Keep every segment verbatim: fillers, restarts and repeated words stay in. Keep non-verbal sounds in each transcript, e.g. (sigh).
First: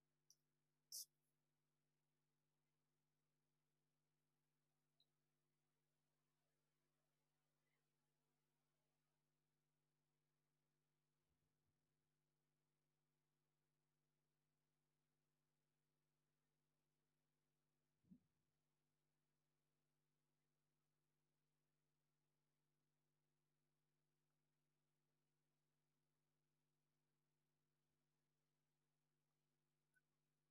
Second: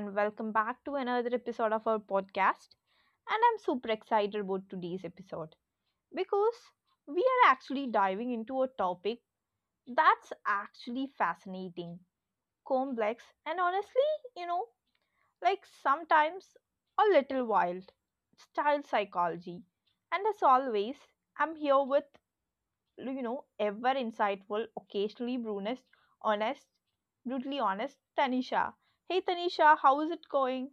and welcome back to another episode of our podcast. And I'm super excited about today's episode because we are actually diving into a topic that's actually fascinating, complex, and honestly, you know, like sometimes a little wild style psychology. And as always, I'm here with you know, ever insightful, occasionally brunest, honest, brutally honest, Tanisha. Hey Tanisha, how is it going?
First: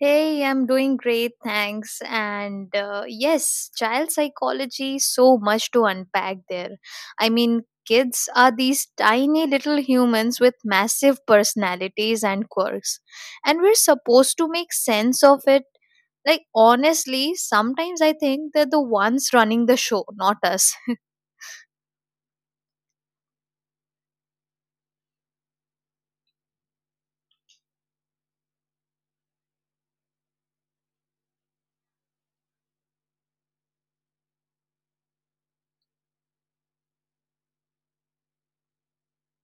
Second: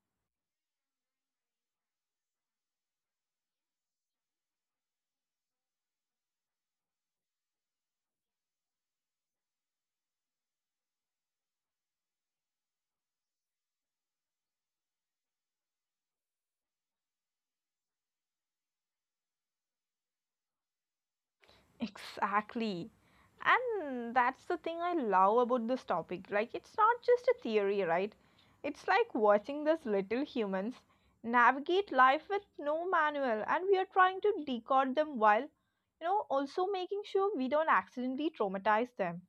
Hey, I'm doing great, thanks. And uh, yes, child psychology, so much to unpack there. I mean, kids are these tiny little humans with massive personalities and quirks, and we're supposed to make sense of it. Like, honestly, sometimes I think they're the ones running the show, not us. Exactly. And that's the thing I love about this topic. Like, it's not just a theory, right? It's like watching these little humans navigate life with no manual, and we are trying to decode them while, you know, also making sure we don't accidentally traumatize them.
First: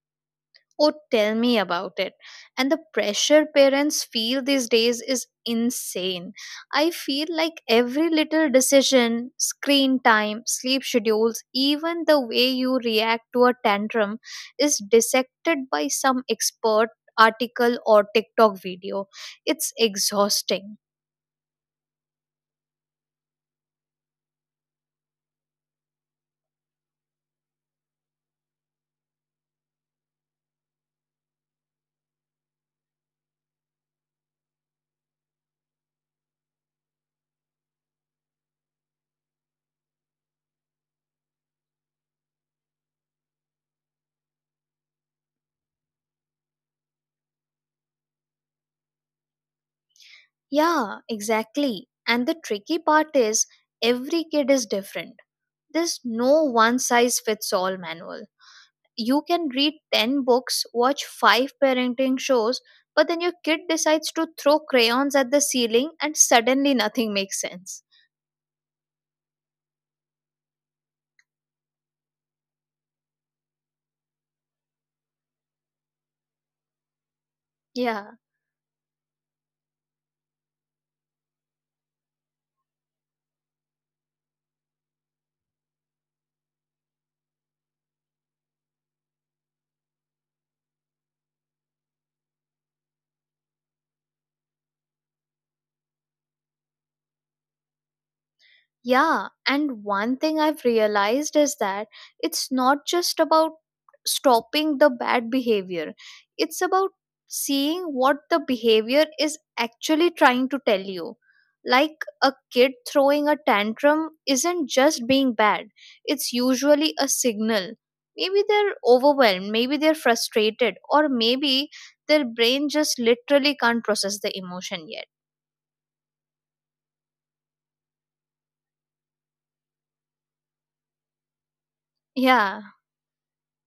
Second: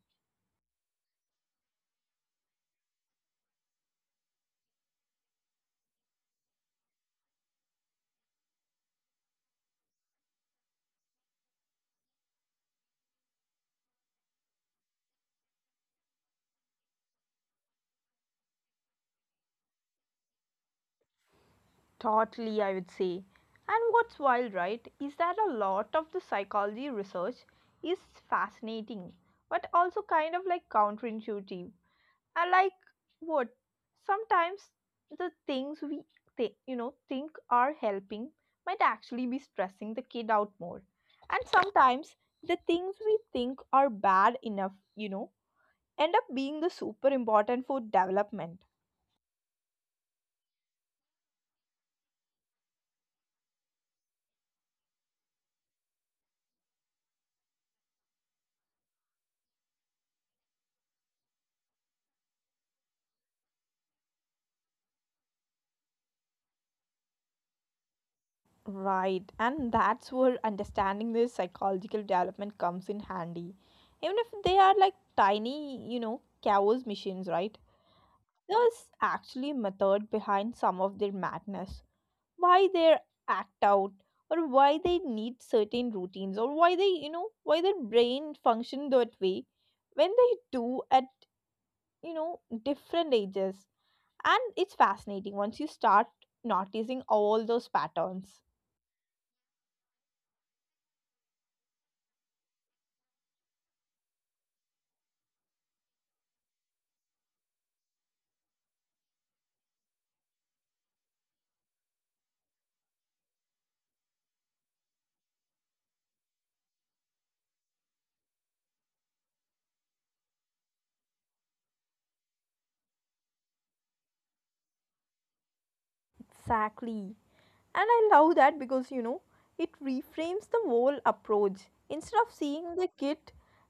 Oh, tell me about it. And the pressure parents feel these days is insane. I feel like every little decision, screen time, sleep schedules, even the way you react to a tantrum is dissected by some expert article or TikTok video. It's exhausting. Totally, I would say. And what's wild, right, is that a lot of the psychology research is fascinating, but also kind of like counterintuitive. And like what? Sometimes the things we th- you know think are helping might actually be stressing the kid out more. And sometimes the things we think are bad enough, you know, end up being the super important for development. Yeah, exactly. And the tricky part is every kid is different. There's no one size fits all manual. You can read ten books, watch five parenting shows, but then your kid decides to throw crayons at the ceiling and suddenly nothing makes sense. Right, and that's where understanding their psychological development comes in handy. Even if they are like tiny, you know, chaos machines, right? Yeah. There's actually a method behind some of their madness. Why they act out, or why they need certain routines, or why they, you know, why their brain function that way when they do at, you know, different ages. And it's fascinating once you start noticing all those patterns. Yeah, and one thing I've realized is that it's not just about stopping the bad behavior, it's about seeing what the behavior is actually trying to tell you. Like, a kid throwing a tantrum isn't just being bad, it's usually a signal. Maybe they're overwhelmed, maybe they're frustrated, or maybe their brain just literally can't process the emotion yet. Exactly. And I love that because you know, it reframes the whole approach. Instead of Yeah, seeing the kid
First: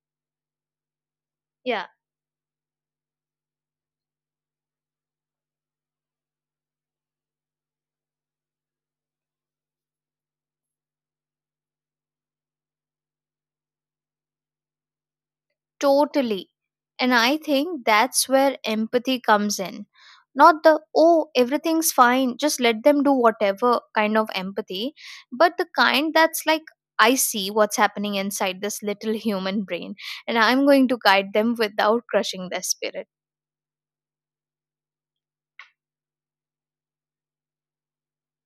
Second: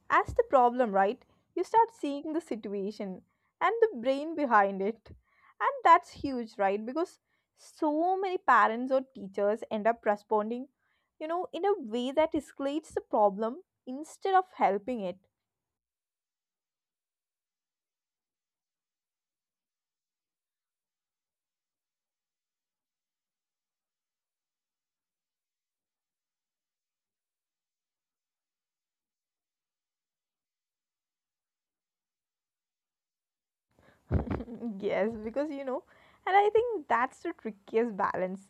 as the problem, right, you yeah. start seeing the situation and the brain behind it. And that's huge, right? Because so many parents or teachers end up responding, you know, in a way that escalates the problem instead of helping it. Totally. And I think that's where empathy comes in. Not the, oh, everything's fine, just let them do whatever kind of empathy, but the kind that's like, I see what's happening inside this little human brain, and I'm going to guide them without crushing their spirit. (laughs) Yes, because you know, and I think that's the trickiest balance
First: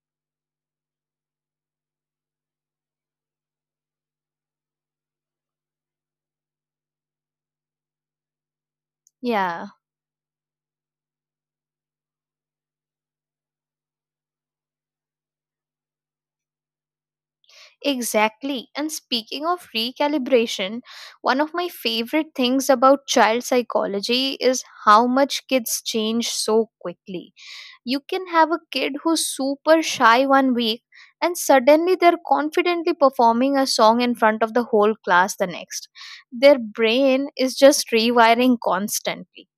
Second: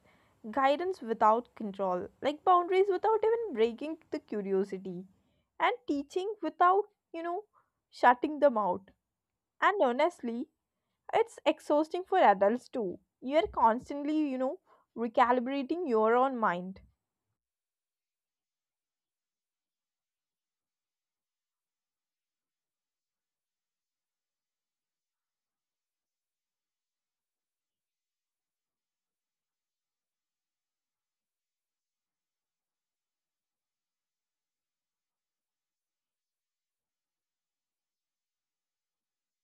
guidance without control, like boundaries without even breaking the curiosity, and teaching without, you know, shutting them out. Yeah, And honestly, it's exhausting for adults too. You're constantly, you know, recalibrating your own mind. exactly. And speaking of recalibration, one of my favorite things about child psychology is how much kids change so quickly. You can have a kid who's super shy one week and suddenly they're confidently performing a song in front of the whole class the next. Their brain is just rewiring constantly.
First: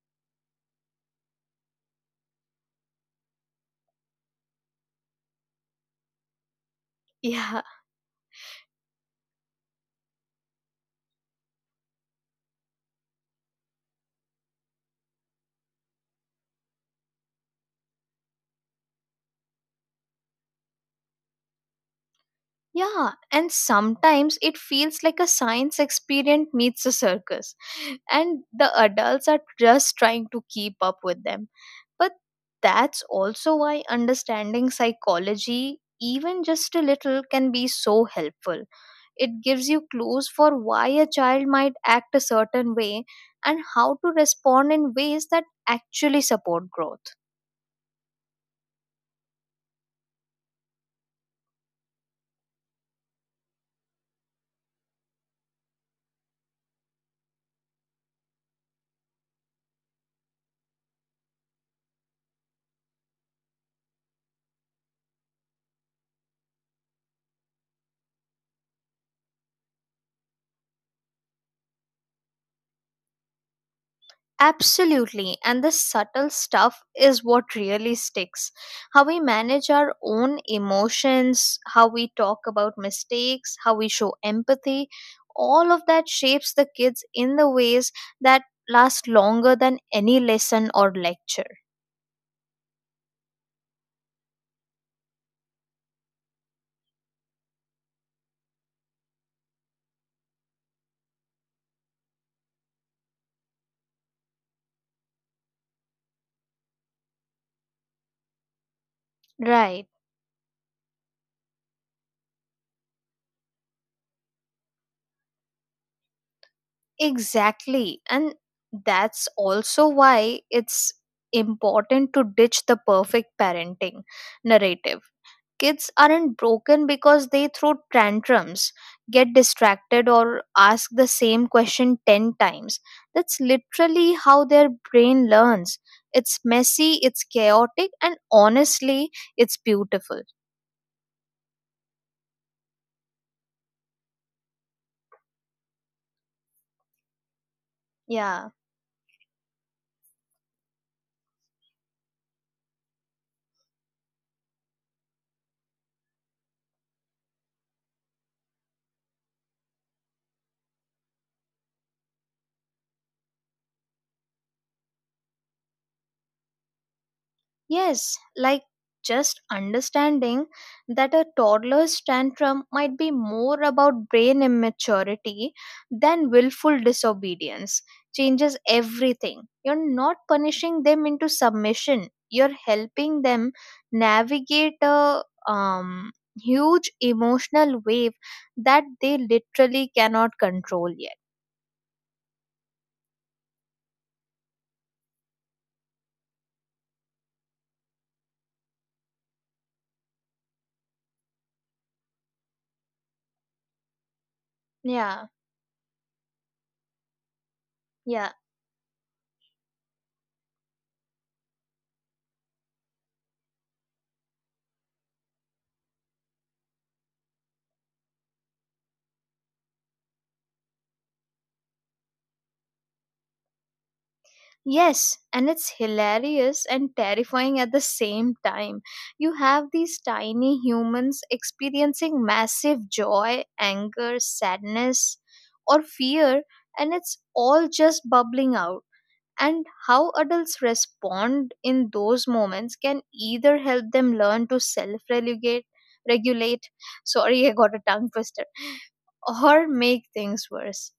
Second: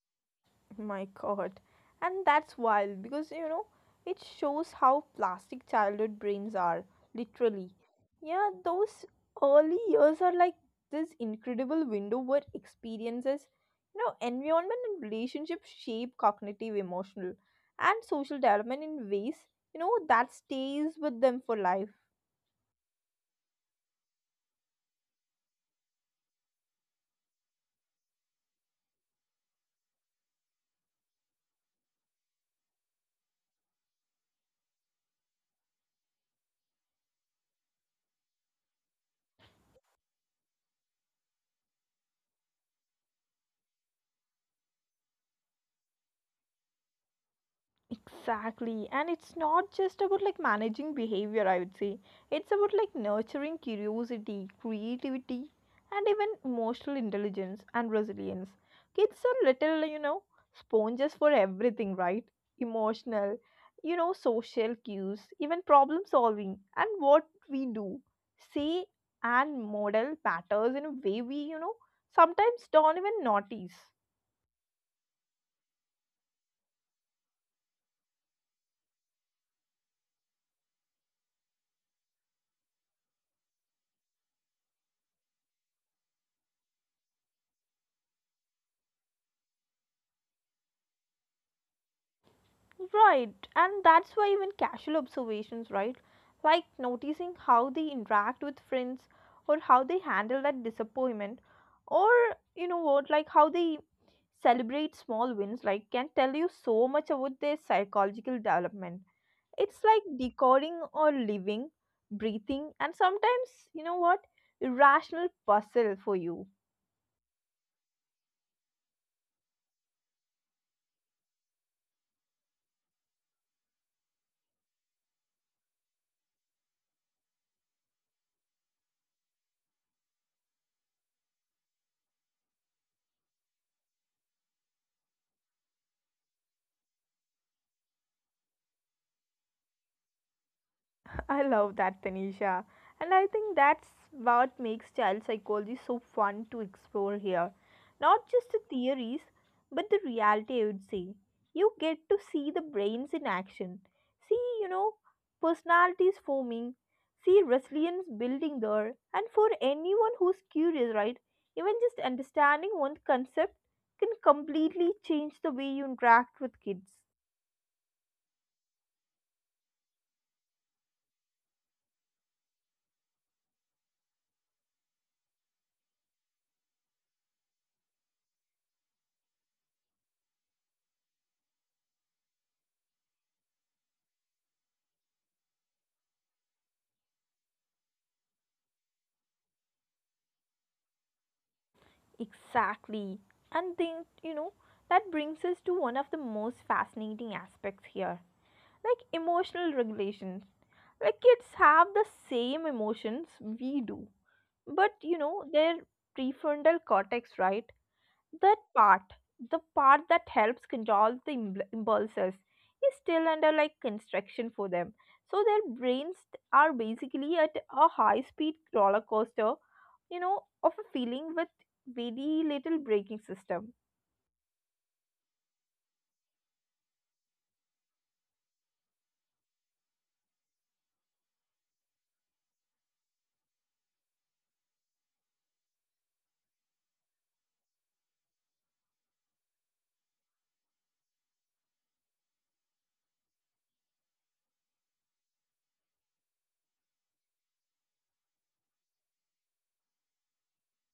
My god. And that's wild because you know it shows how plastic childhood brains are, Yeah. literally. Yeah, those early years are like this incredible window where experiences, you know, environment and relationship shape cognitive, emotional, and social development in ways, you know, that stays with them for life. Yeah, and sometimes it feels like a science experiment meets a circus, and the adults are just trying to keep up with them. But that's also why understanding psychology, even just a little, can be so helpful. It gives you clues for why a child might act a certain way and how to respond in ways that actually support growth. Exactly. And it's not just about like managing behavior, I would say. It's about like nurturing curiosity, creativity, and even emotional intelligence and resilience. Kids are little, you know, sponges for everything, right? Emotional, you know, social cues, even problem solving, and what we do, say, and model matters in a way we, you know, sometimes don't even notice. Absolutely, and the subtle stuff is what really sticks. How we manage our own emotions, how we talk about mistakes, how we show empathy, all of that shapes the kids in the ways that last longer than any lesson or lecture. Right, and that's why even casual observations, right? Like noticing how they interact with friends or how they handle that disappointment or you know what, like how they celebrate small wins, like can tell you so much about their psychological development. Right. It's like decoding or living, breathing, and sometimes, you know what, irrational puzzle for you. Exactly. And that's also why it's important to ditch the perfect parenting narrative. Kids aren't broken because they throw tantrums, get distracted, or ask the same question ten times. That's literally how their brain learns. It's messy, it's chaotic, and honestly, it's beautiful. I love that, Tanisha. And I think that's what makes child psychology so fun to explore here. Not Yeah. just the theories, but the reality, I would say. You get to see the brains in action. See, you know, personalities forming. See resilience building there. And for anyone who's curious, right, even just understanding one concept can completely change the way you interact with kids. Yes, like, just understanding that a toddler's tantrum might be more about brain immaturity than willful disobedience changes everything. You're not punishing them into submission, you're helping them navigate a um, huge emotional wave that they literally cannot control yet. Exactly. And then, you know, that brings us to one of the most fascinating aspects here like emotional regulations. Like kids have the same emotions we do, but you Yeah, know, their prefrontal cortex, right, yeah. that part, the part that helps control the im- impulses, is still under like construction for them. So their brains are basically at a high speed roller coaster, you know, of a feeling with very little braking system. Yes, and it's hilarious and terrifying at the same time. You have these tiny humans experiencing massive joy, anger, sadness, or fear, and it's all just bubbling out. And how adults respond in those moments can either help them learn to self regulate, regulate, sorry, (laughs) I got a tongue twister, or make things worse.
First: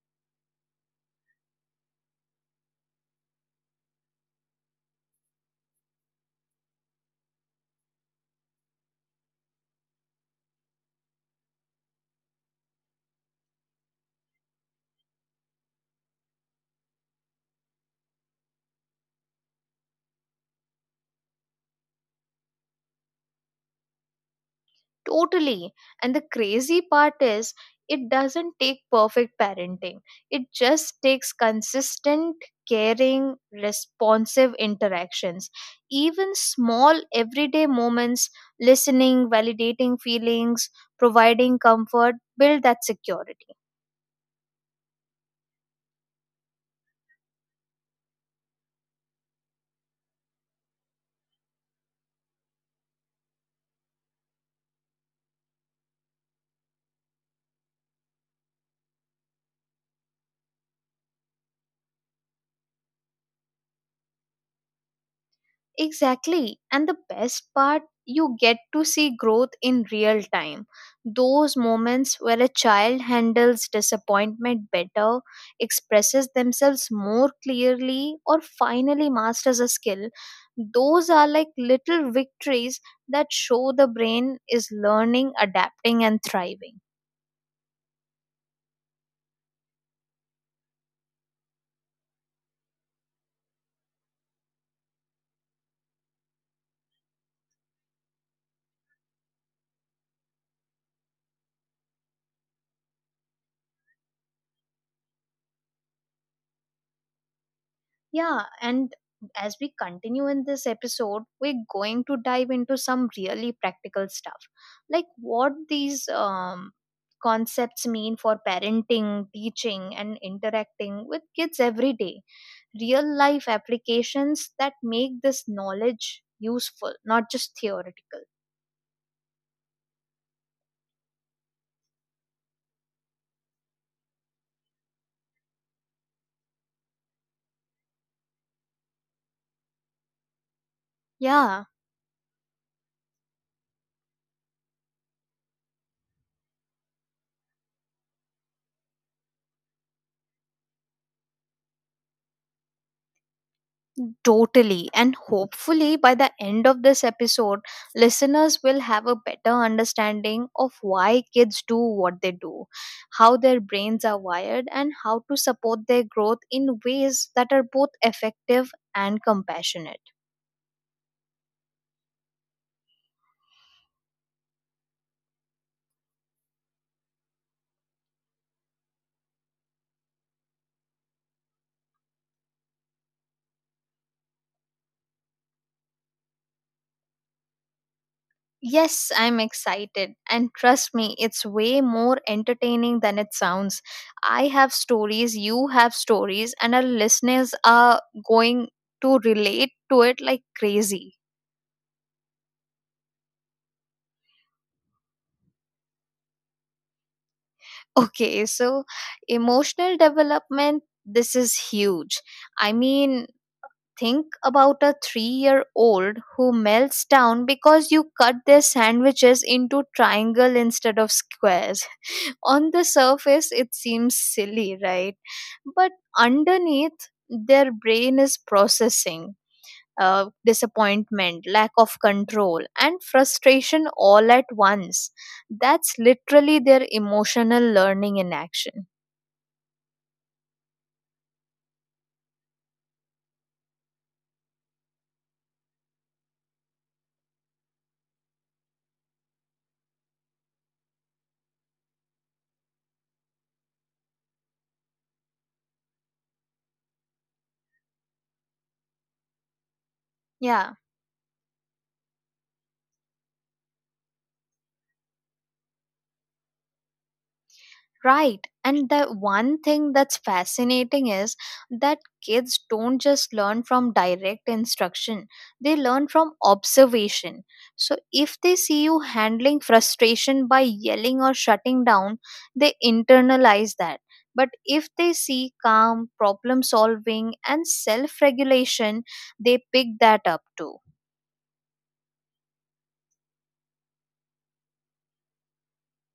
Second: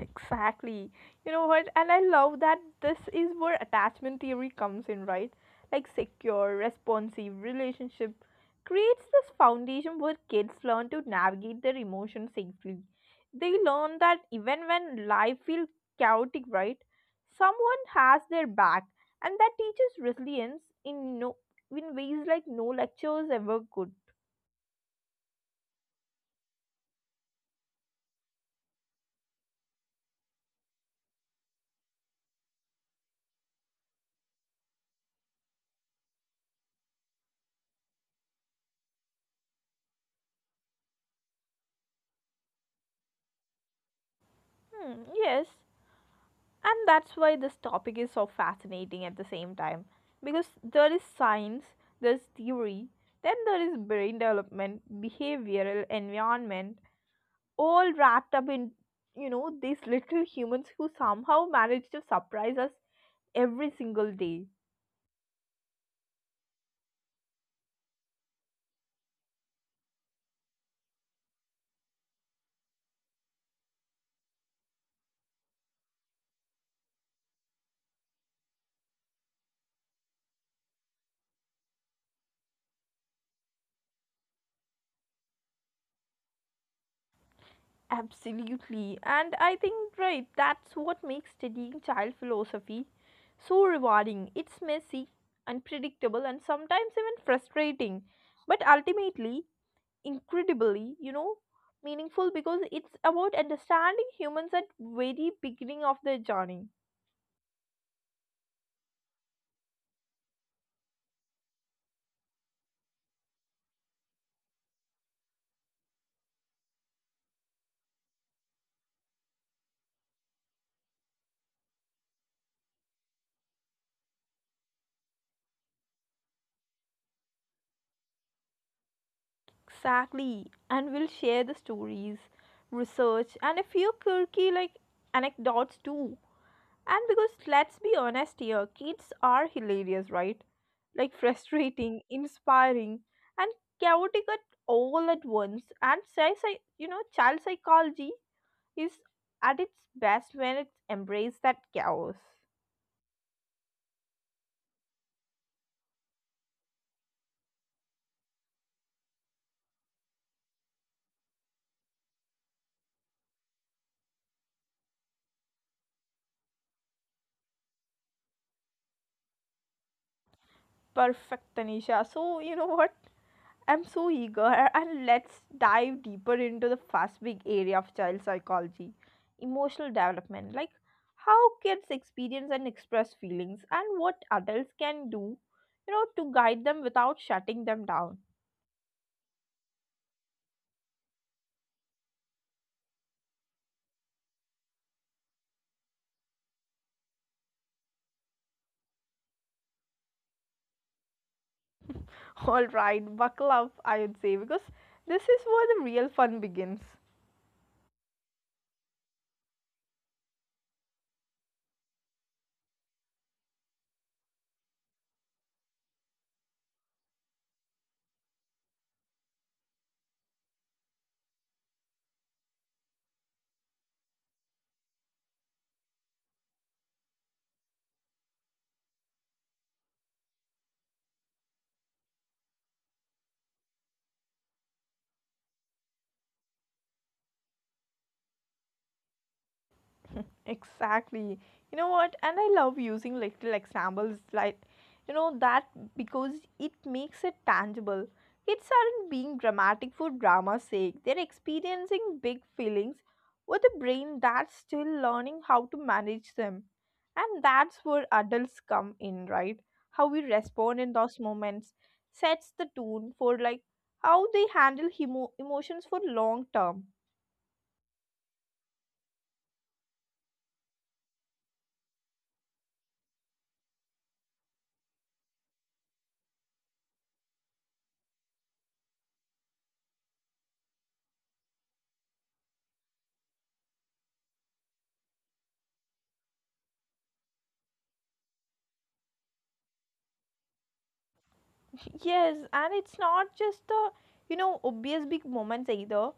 Exactly. You know what? And I love that this is where attachment theory comes in, right? Like secure, responsive relationship creates this foundation where kids learn to navigate their emotions safely. They learn that even when life feels chaotic, right? Someone has their back, and that teaches resilience in no in ways like no lectures ever could. Totally. And the crazy part is, it doesn't take perfect parenting. It just takes consistent, caring, responsive interactions. Even small everyday moments, listening, validating feelings, providing comfort, build that security. Hmm, yes. And that's why this topic is so fascinating at the same time. Because there is science, there's theory, then there is brain development, behavioral environment, all wrapped up in, you know, these little humans who somehow manage to surprise us every single day. Exactly. And the best part, you get to see growth in real time. Those moments where a child handles disappointment better, expresses themselves more clearly, or finally masters a skill, those are like little victories that show the brain is learning, adapting, and thriving. Absolutely. And I think, right, that's what makes studying child philosophy so rewarding. It's messy, unpredictable, and sometimes even frustrating. But ultimately, incredibly, you know, meaningful because it's about understanding humans at very beginning of their journey. Yeah, and as we continue in this episode, we're going to dive into some really practical stuff, like what these um, concepts mean for parenting, teaching, and interacting with kids every day. Real life applications that make this knowledge useful, not just theoretical. Exactly. And we'll share the stories, research, and a few quirky like anecdotes too. And because let's be honest here, kids are hilarious, right? Like (laughs) Yeah. frustrating, inspiring, and chaotic at all at once. And say, say you know, child psychology is at its best when it embraces that chaos. Totally. And hopefully, by the end of this episode, listeners will have a better understanding of why kids do what they do, how their brains are wired, and how to support their growth in ways that are both effective and compassionate. Perfect, Tanisha. So, you know what? I'm so eager, and let's dive deeper into the first big area of child psychology emotional development. Like how kids experience and express feelings, and what adults can do, you know, to guide them without shutting them down. Yes, I'm excited. And trust me, it's way more entertaining than it sounds. I have stories, you have stories, and our listeners are going to relate to it like crazy. (laughs) All right, buckle up, I would say, because this is where the real fun begins. Okay, so emotional development, this is huge. I mean, think about a three year old who melts down because you cut their sandwiches into triangle instead of squares. (laughs) On the surface, it seems silly, right? But underneath, their brain is processing. Uh, disappointment, lack of control, and frustration all at once. That's literally their emotional learning in action. (laughs) Exactly. You know what? And I love using little examples like, you know, that because it makes it tangible. Kids aren't being dramatic for drama's sake, they're experiencing big feelings with a brain that's still learning how to manage them. And that's where adults come in, right? How we Yeah, respond in those moments sets the tone for like how they handle emo- emotions for long term. right. And the one thing that's fascinating is that kids don't just learn from direct instruction, they learn from observation. So, if they see you handling frustration by yelling or shutting down, they internalize that. But if they see calm, problem solving, and self regulation, they pick that up too. Yes, and it's not just the, you know, obvious big moments either.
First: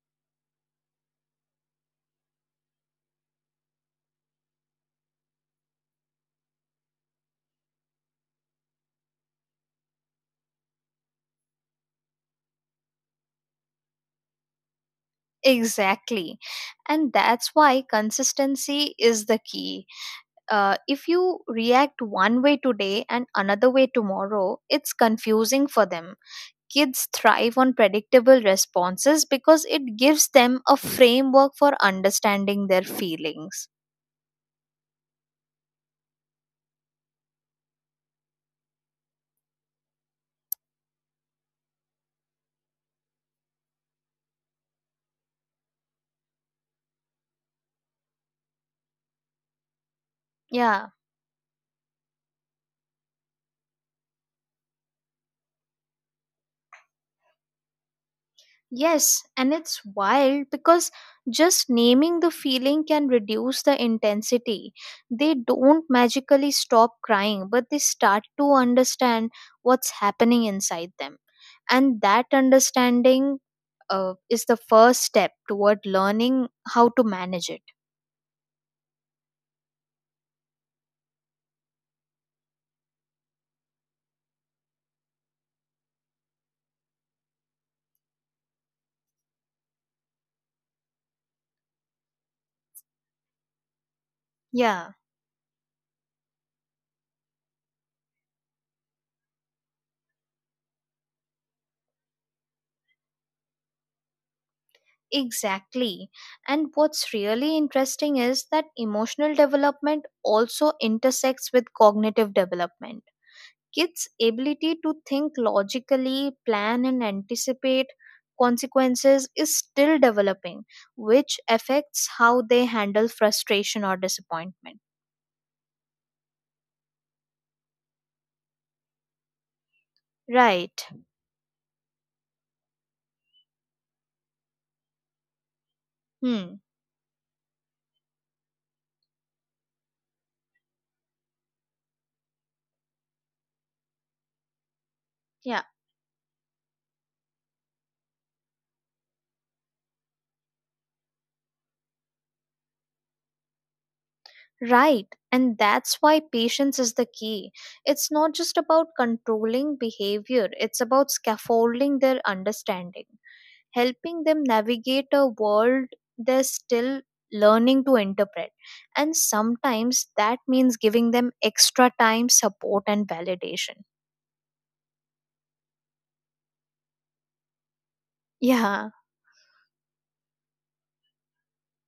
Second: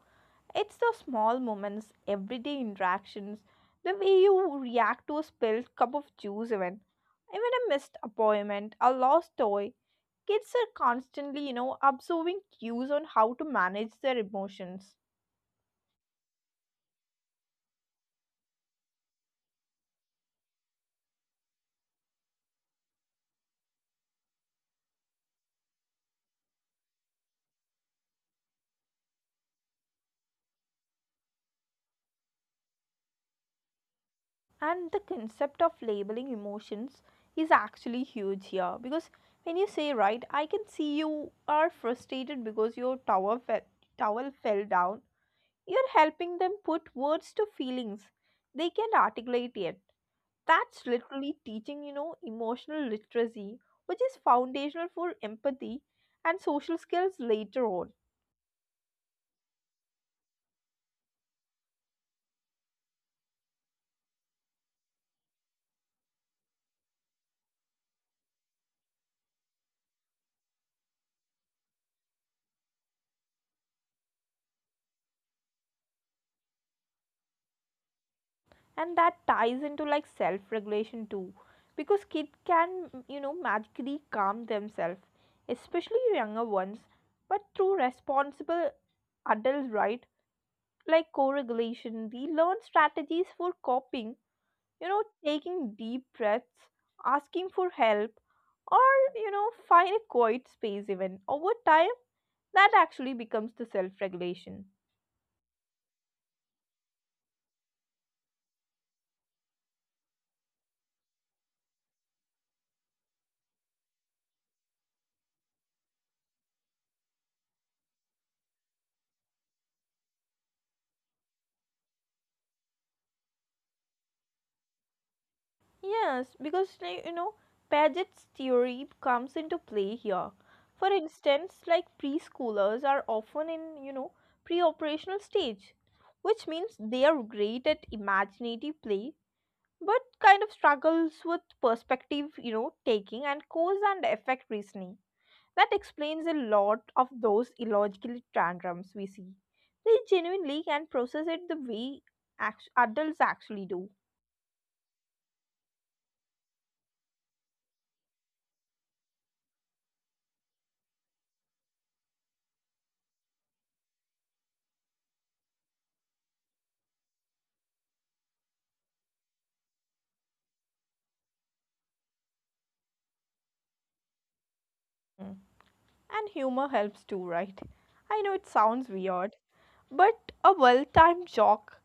It's the small moments, everyday interactions, the way you react to a spilled cup of juice, even, even a missed appointment, a lost toy. Kids are constantly, you know, absorbing cues on how to manage their emotions. Exactly. And that's why consistency is the key. Uh, if you react one way today and another way tomorrow, it's confusing for them. Kids thrive on predictable responses because it gives them a framework for understanding their feelings. And the concept of labeling emotions is actually huge here because when you say, right, I can see you are frustrated because your tower fell, towel fell down. You're helping them put words to feelings they can't articulate yet. That's Yeah. literally teaching, you know, emotional literacy, which is foundational for empathy and social skills later on. Yes, and it's wild because just naming the feeling can reduce the intensity. They don't magically stop crying, but they start to understand what's happening inside them. And that understanding uh, is the first step toward learning how to manage it. And that ties into like self regulation too, because kids can, you know, magically calm themselves, especially younger ones, but through responsible adults, right? Like co regulation, we learn strategies for coping you Yeah, know, taking deep breaths, asking for help, or, you know, find a quiet space even. Over time, that actually becomes the self regulation. exactly. And what's really interesting is that emotional development also intersects with cognitive development. Kids' ability to think logically, plan, and anticipate consequences is still developing, which affects how they handle frustration or disappointment. Yes, because, like, you know, Paget's theory comes into play here. Right. For instance, like preschoolers are often in, you know, pre operational stage, which Hmm. means they are great at imaginative play but kind of struggles with perspective, you know, taking and cause and effect reasoning. Yeah. That explains a lot of those illogical tantrums we see. They genuinely can process it the way act- adults actually do. Right. And that's why patience is the key. It's not just about controlling behavior, it's about scaffolding their understanding, helping them navigate a world they're still learning to interpret. And sometimes that means giving them extra time, support, and validation. Mm. And humor helps too, right? I know it Yeah. sounds weird, but a well timed joke,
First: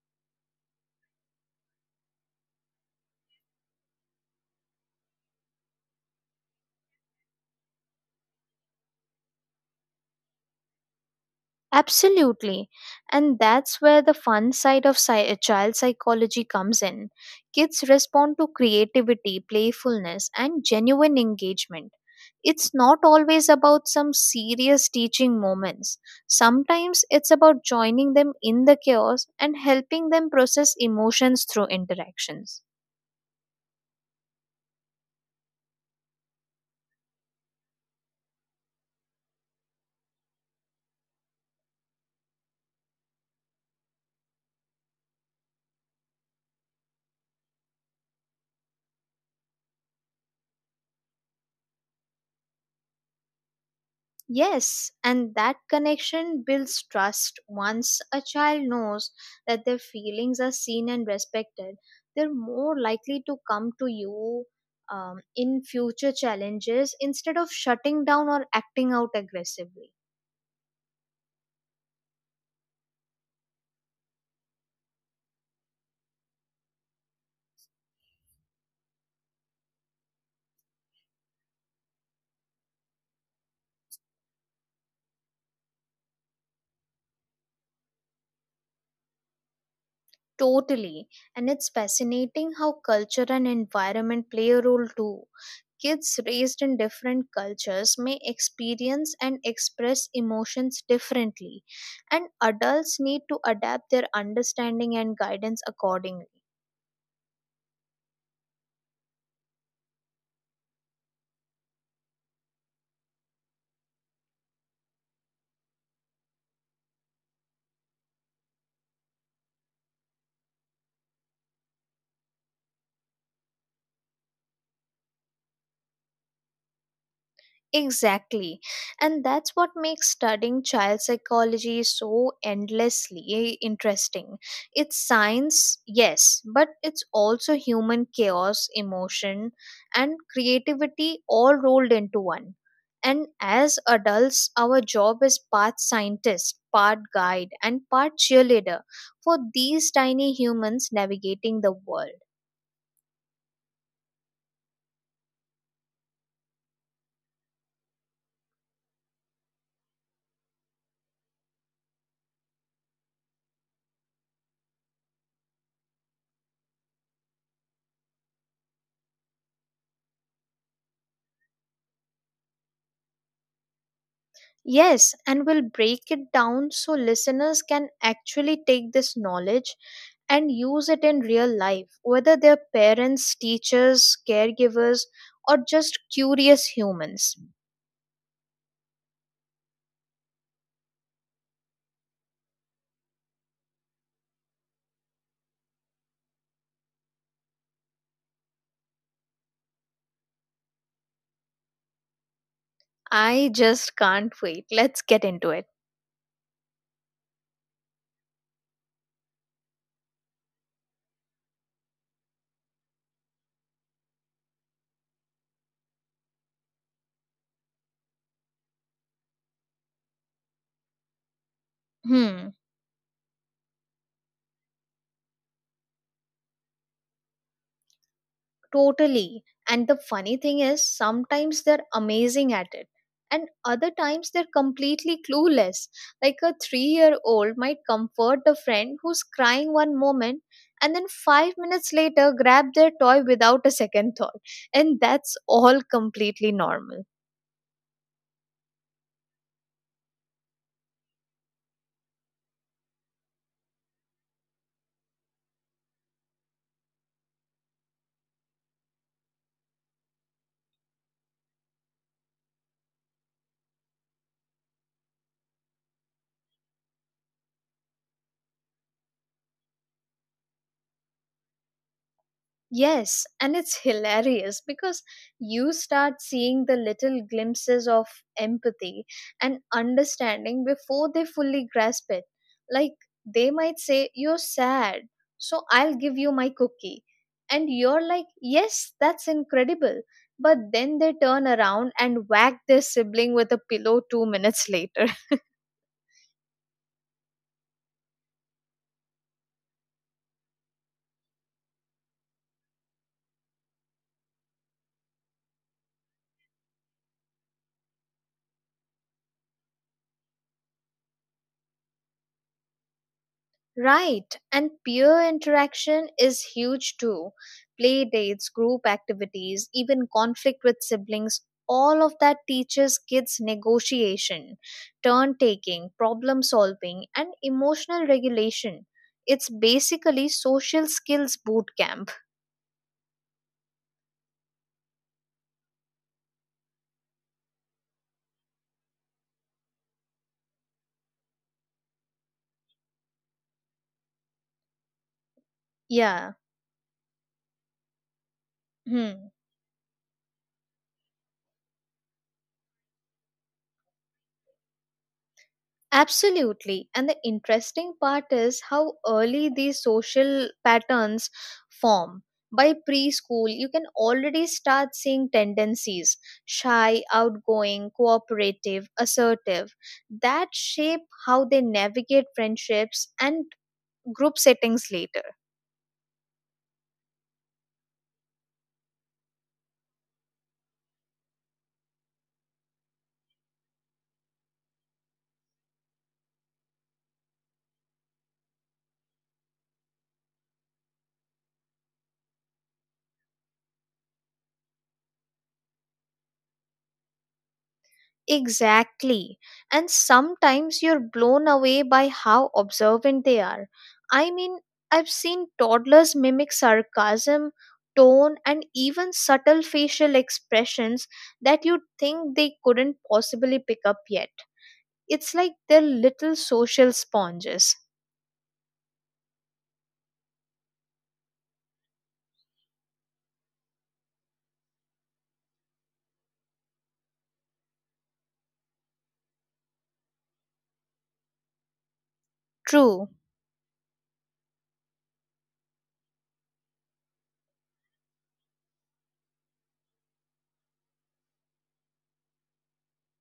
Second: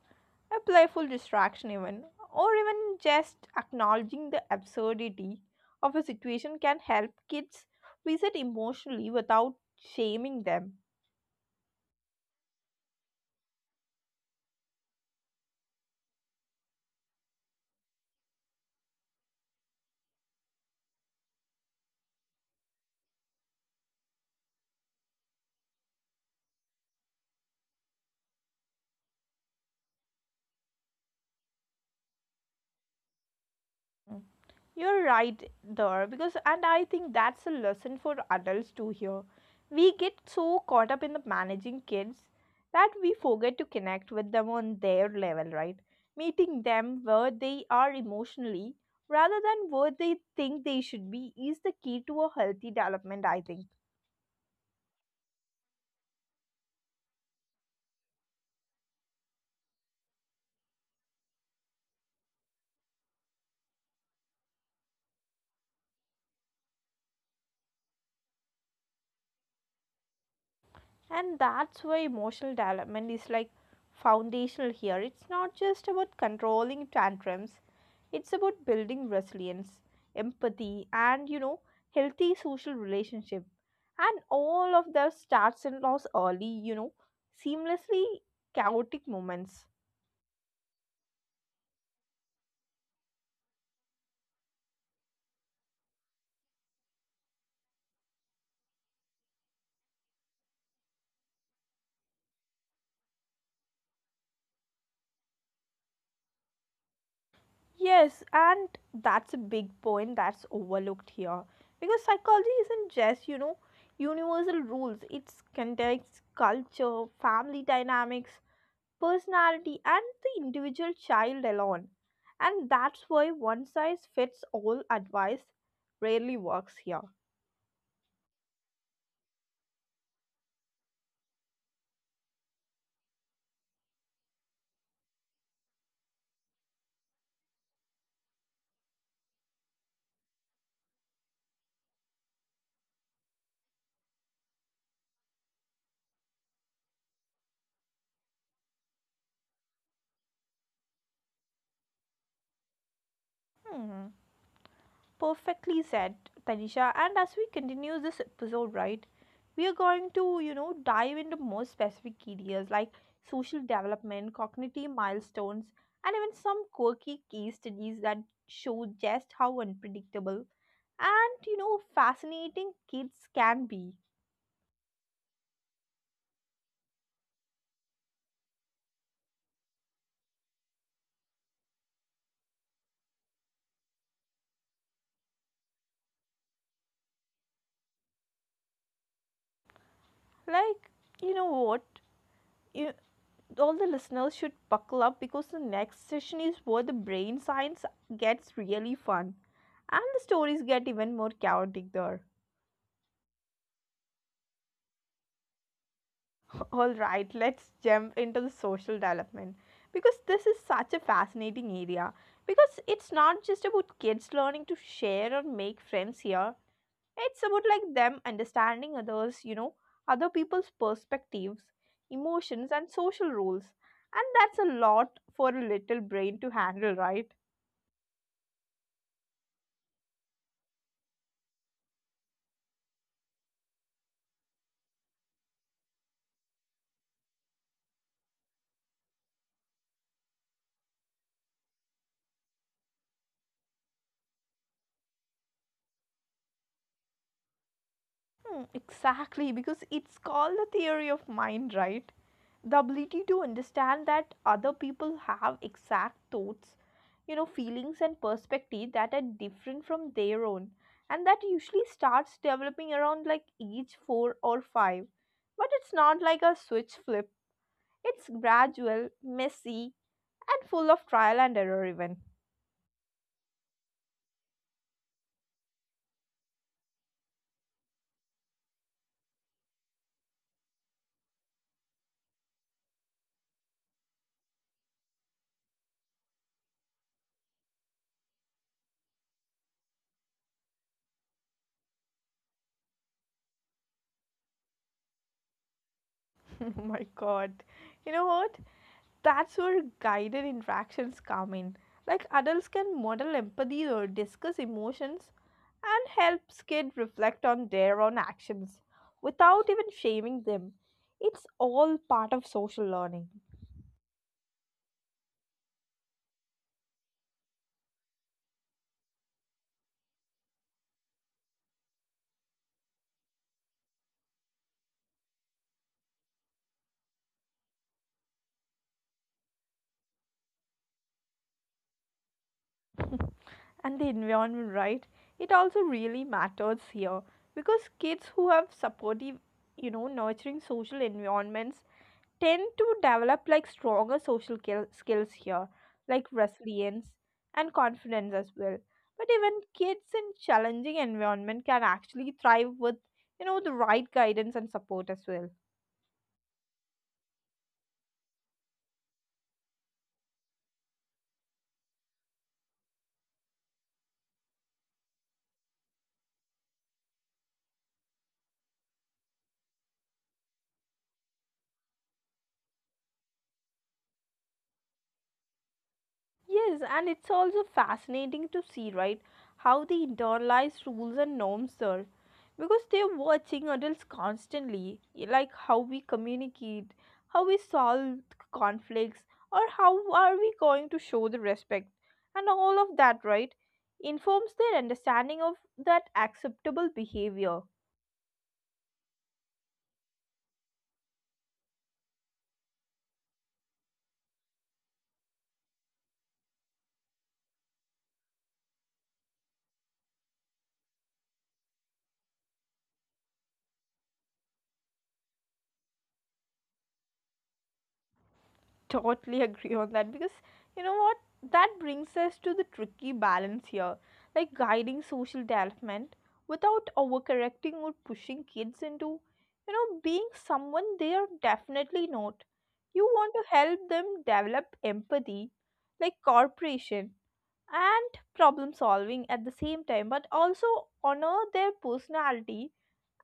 a playful distraction, even, or even just acknowledging the absurdity of a situation can help kids reset emotionally without shaming them. Absolutely. And that's where the fun side of psy- uh, child psychology comes in. Kids respond to creativity, playfulness, and genuine engagement. It's not always about some serious teaching moments. Sometimes it's about joining them in the chaos and helping them process emotions through interactions. You're right there because, and I think that's a lesson for adults too here. We get so caught up in the managing kids that we forget to connect with them on their level, right? Meeting them where they are emotionally rather than where they think they should be is the key to a healthy development, I think. Yes, and that connection builds trust. Once a child knows that their feelings are seen and respected, they're more likely to come to you um, in future challenges instead of shutting down or acting out aggressively. And that's why emotional development is like foundational here. It's not just about controlling tantrums, it's about building resilience, empathy, and you know healthy social relationship, and all of that starts and loss early, you know seamlessly chaotic moments. Totally. And it's fascinating how culture and environment play a role too. Kids raised in different cultures may experience and express emotions differently, and adults need to adapt their understanding and guidance accordingly. Yes, and that's a big point that's overlooked here because psychology isn't just you know universal rules. It's context, culture, family dynamics, personality, and the individual child alone. And that's why one size fits all advice rarely works here. Exactly. And that's what makes studying child psychology so endlessly interesting. It's science, yes, but it's also human chaos, emotion, and creativity all rolled into one. And as adults, our job is part scientist, part guide, and part cheerleader for these tiny humans navigating the world. Hmm. Perfectly said, Tanisha. And as we continue this episode, right, we are going to, you know, dive into more specific areas like social development, cognitive milestones, and even some quirky case studies that show just how unpredictable and, you know, fascinating kids can be. Yes, and we'll break it down so listeners can actually take this knowledge and use it in real life, whether they're parents, teachers, caregivers, or just curious humans. Like, you know what? You, all the listeners should buckle up because the next session is where the brain science gets really fun and the stories get even more chaotic there. I just can't wait. Let's get into it. (laughs) All right, let's jump into the social development because this is such a fascinating area because it's not just about kids learning to share or make friends here. It's about like them understanding others, you know, other people's perspectives, Hmm, emotions and social rules. And that's a lot for a little brain to handle, right? totally. And the funny thing is, sometimes they're amazing at it, and other times they're completely clueless. Like, a three year old might comfort a friend who's crying one moment and then five minutes later grab their toy without a second thought. And that's all completely normal. Hmm, exactly, because it's called the theory of mind, right? The ability to understand that other people have exact thoughts, you know, feelings and perspective that are different from their own, and that usually starts developing around like age four or five. But it's not like a switch flip. It's gradual, messy, and full of trial and error even. Yes, and it's hilarious because you start seeing the little glimpses of empathy and understanding before they fully grasp it. Like, they might say, You're sad, so I'll give you my cookie. And you're like, Yes, that's incredible. But then they turn around and whack their sibling with a pillow two minutes (laughs) later. (laughs) Oh my god. You know what? That's where guided interactions come in. Like adults can model empathy or discuss emotions and helps kids reflect on their own actions without even shaming them. It's all part of social learning. Right, and peer interaction is huge too. Play dates, group activities, even conflict with siblings, all of that teaches kids negotiation, turn taking, problem solving, and emotional regulation. It's basically social skills boot camp. (laughs) And the environment, right? It also really matters here because kids who have supportive, you know, nurturing social environments tend to develop like stronger social kill- skills here, like Yeah. resilience and confidence as well. But Hmm. even kids in challenging environment can actually thrive with, you know, the right guidance and support as well. Absolutely. And the interesting part is how early these social patterns form. By preschool, you can already start seeing tendencies, shy, outgoing, cooperative, assertive, that shape how they navigate friendships and group settings later. Yes, and it's also fascinating to see, right, how the internalized rules and norms are. Because they're watching adults constantly, eh, like how we communicate, how we solve conflicts, or how are we going to show the respect. And all of that, right, informs their understanding of that acceptable behavior. Exactly. And sometimes you're blown away by how observant they are. I mean, I've seen toddlers mimic sarcasm, tone, and even subtle facial expressions that you'd think they couldn't possibly pick up yet. It's like they're little social sponges. Totally (laughs) agree on that because you know what, that brings us to the tricky balance here, like guiding social development without overcorrecting or pushing kids into you know being someone they are definitely not. You True. want to help them develop empathy, like cooperation and problem solving at the same time, but also honor their personality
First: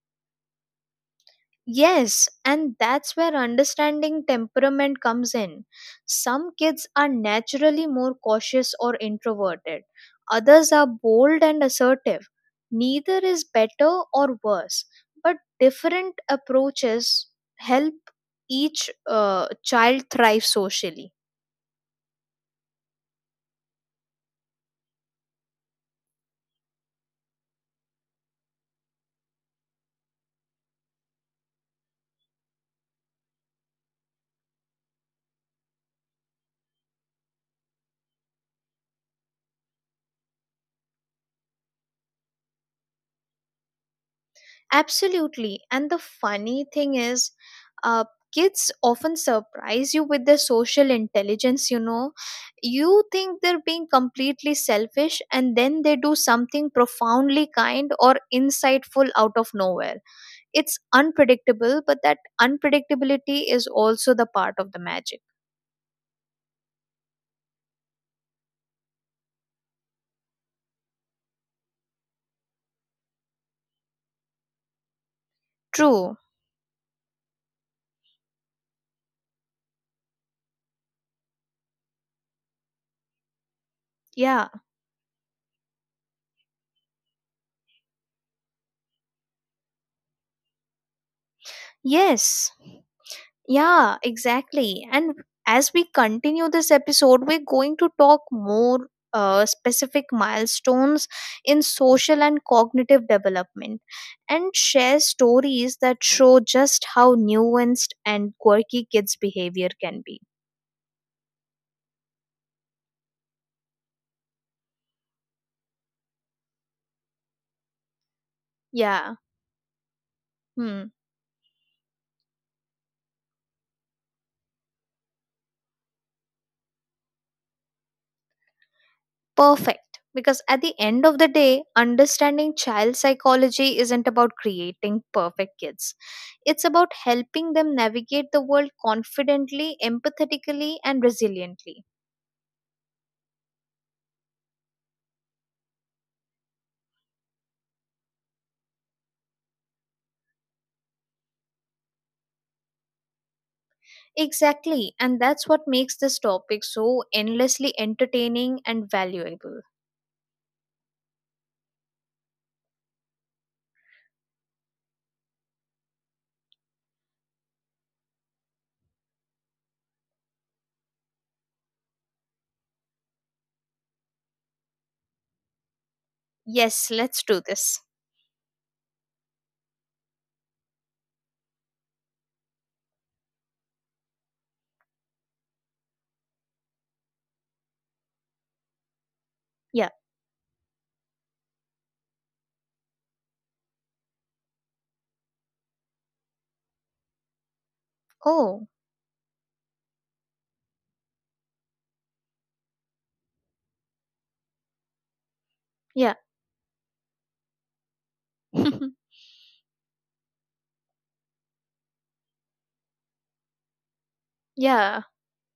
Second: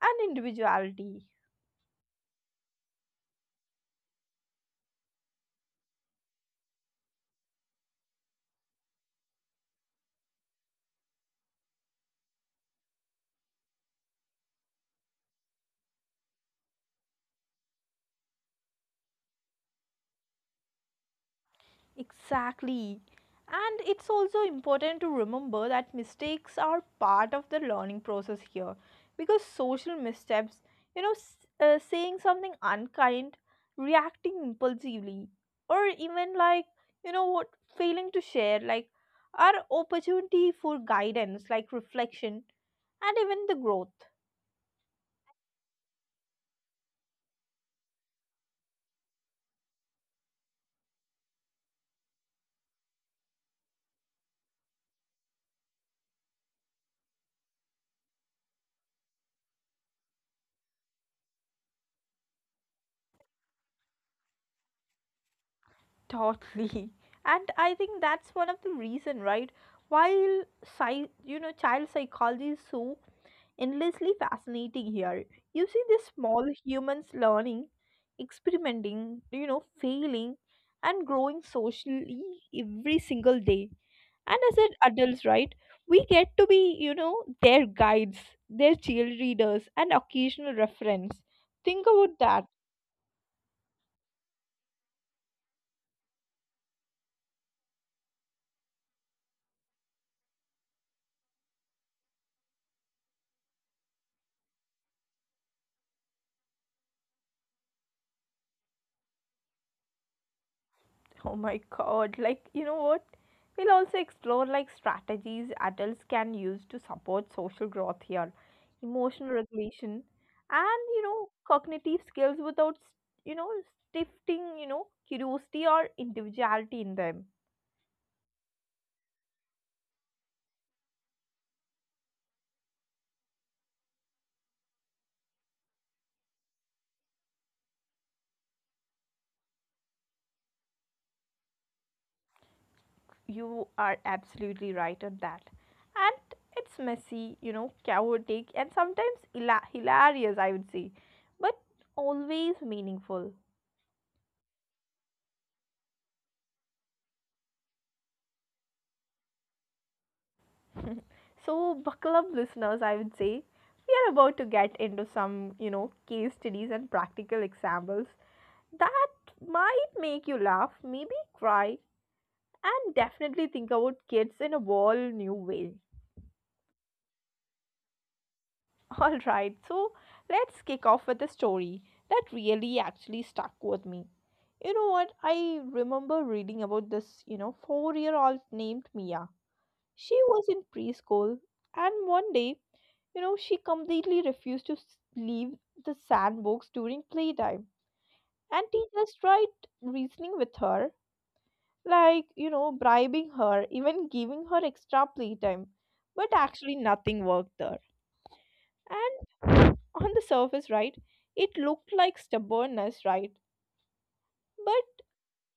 and individuality. Yes, and that's where understanding temperament comes in. Some kids are naturally more cautious or introverted, others are bold and assertive. Neither is better or worse, but different approaches help each uh, child thrive socially. Exactly. And it's also important to remember that mistakes are part of the learning process here, because social missteps, you know, s- uh, saying something unkind, reacting impulsively, or even like, you know, what failing to share, like, are opportunity for guidance, like reflection, and even the growth. Absolutely. And the funny thing is, uh, kids often surprise you with their social intelligence, you know. You think they're being completely selfish, and then they do something profoundly kind or insightful out of nowhere. It's unpredictable, but that unpredictability is also the part of the magic. Totally. (laughs) And I think that's one of the reason, right? While, psy- you know, child psychology is so endlessly fascinating here. You see these True. small humans learning, experimenting, you know, failing, and growing socially every single day. And Yeah. as an adults, right, we get to be, you know, their guides, their cheerleaders, and occasional reference. Think about that. Yes. Yeah, exactly. And as we continue this episode, we're going to talk more uh, specific milestones in social and cognitive development and share stories that show just how nuanced and quirky kids' behavior can be. (laughs) Oh my god, like you know what? We'll also explore like strategies adults can use to support social growth here, Yeah. emotional regulation, and Hmm. you know, cognitive skills without you know, stifting, you know, curiosity or individuality in them. Perfect. Because at the end of the day, understanding child psychology isn't about creating perfect kids. It's about helping them navigate the world confidently, empathetically, and resiliently. You are absolutely right on that. And it's messy, you know, chaotic, and sometimes hila- hilarious, I would say, but always meaningful. Exactly. And that's what makes this topic so endlessly entertaining and valuable. (laughs) So, buckle up, listeners, I would say. We are about to get into some, you know, case studies and practical examples that might make you laugh, maybe cry, and definitely think about kids in a whole new way. Yes, let's do this. (laughs) Alright, so let's kick off with a story that really actually stuck with me. You know what? I remember reading about this, you know, four-year-old named Mia. Yeah. She was in preschool, and one day, you know, she completely refused to s- leave the sandbox during playtime. And Oh, teachers tried reasoning with her, like, you know, bribing her, even giving her extra playtime. yeah. But actually, nothing worked there. (laughs) And on the surface, right, it looked like stubbornness, right? But Yeah.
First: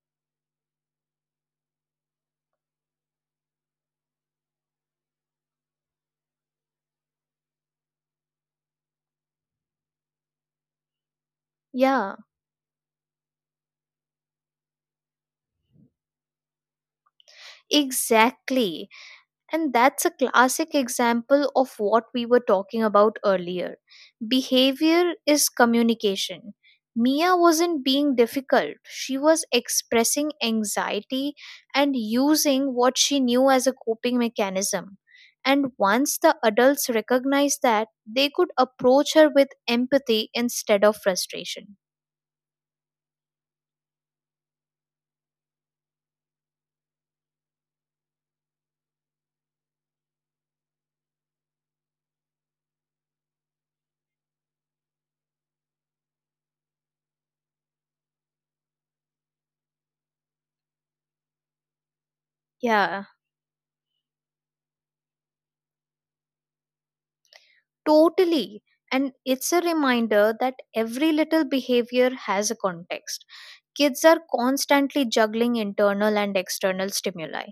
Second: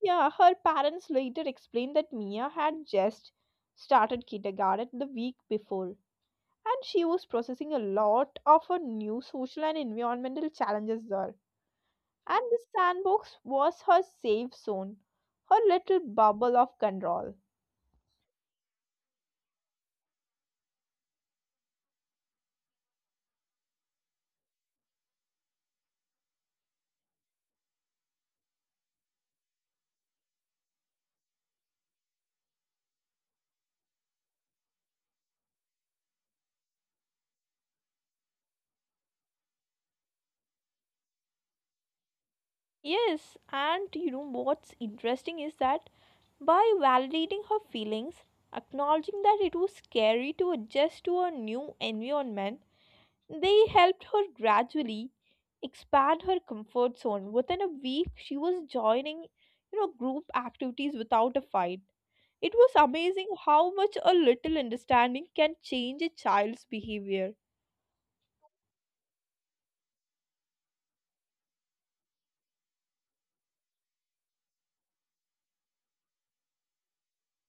yeah, her parents later explained that Mia had just started kindergarten the week before and she was processing a lot of her new social and environmental challenges there. Yeah. And the sandbox was her safe zone, her little bubble of control. Exactly. And that's a classic example of what we were talking about earlier. Behavior is communication. Mia wasn't being difficult, she was expressing anxiety and using what she knew as a coping mechanism. And once the adults recognized that, they could approach her with empathy instead of frustration. Yes, and you know what's interesting is that by validating her feelings, acknowledging that it was scary to adjust to a new environment, they helped her gradually expand her comfort zone. Within a week, she was joining, you know, group activities without a fight. It was Yeah, amazing how much a little understanding can change a child's behavior. totally. And it's a reminder that every little behavior has a context. Kids are constantly juggling internal and external stimuli,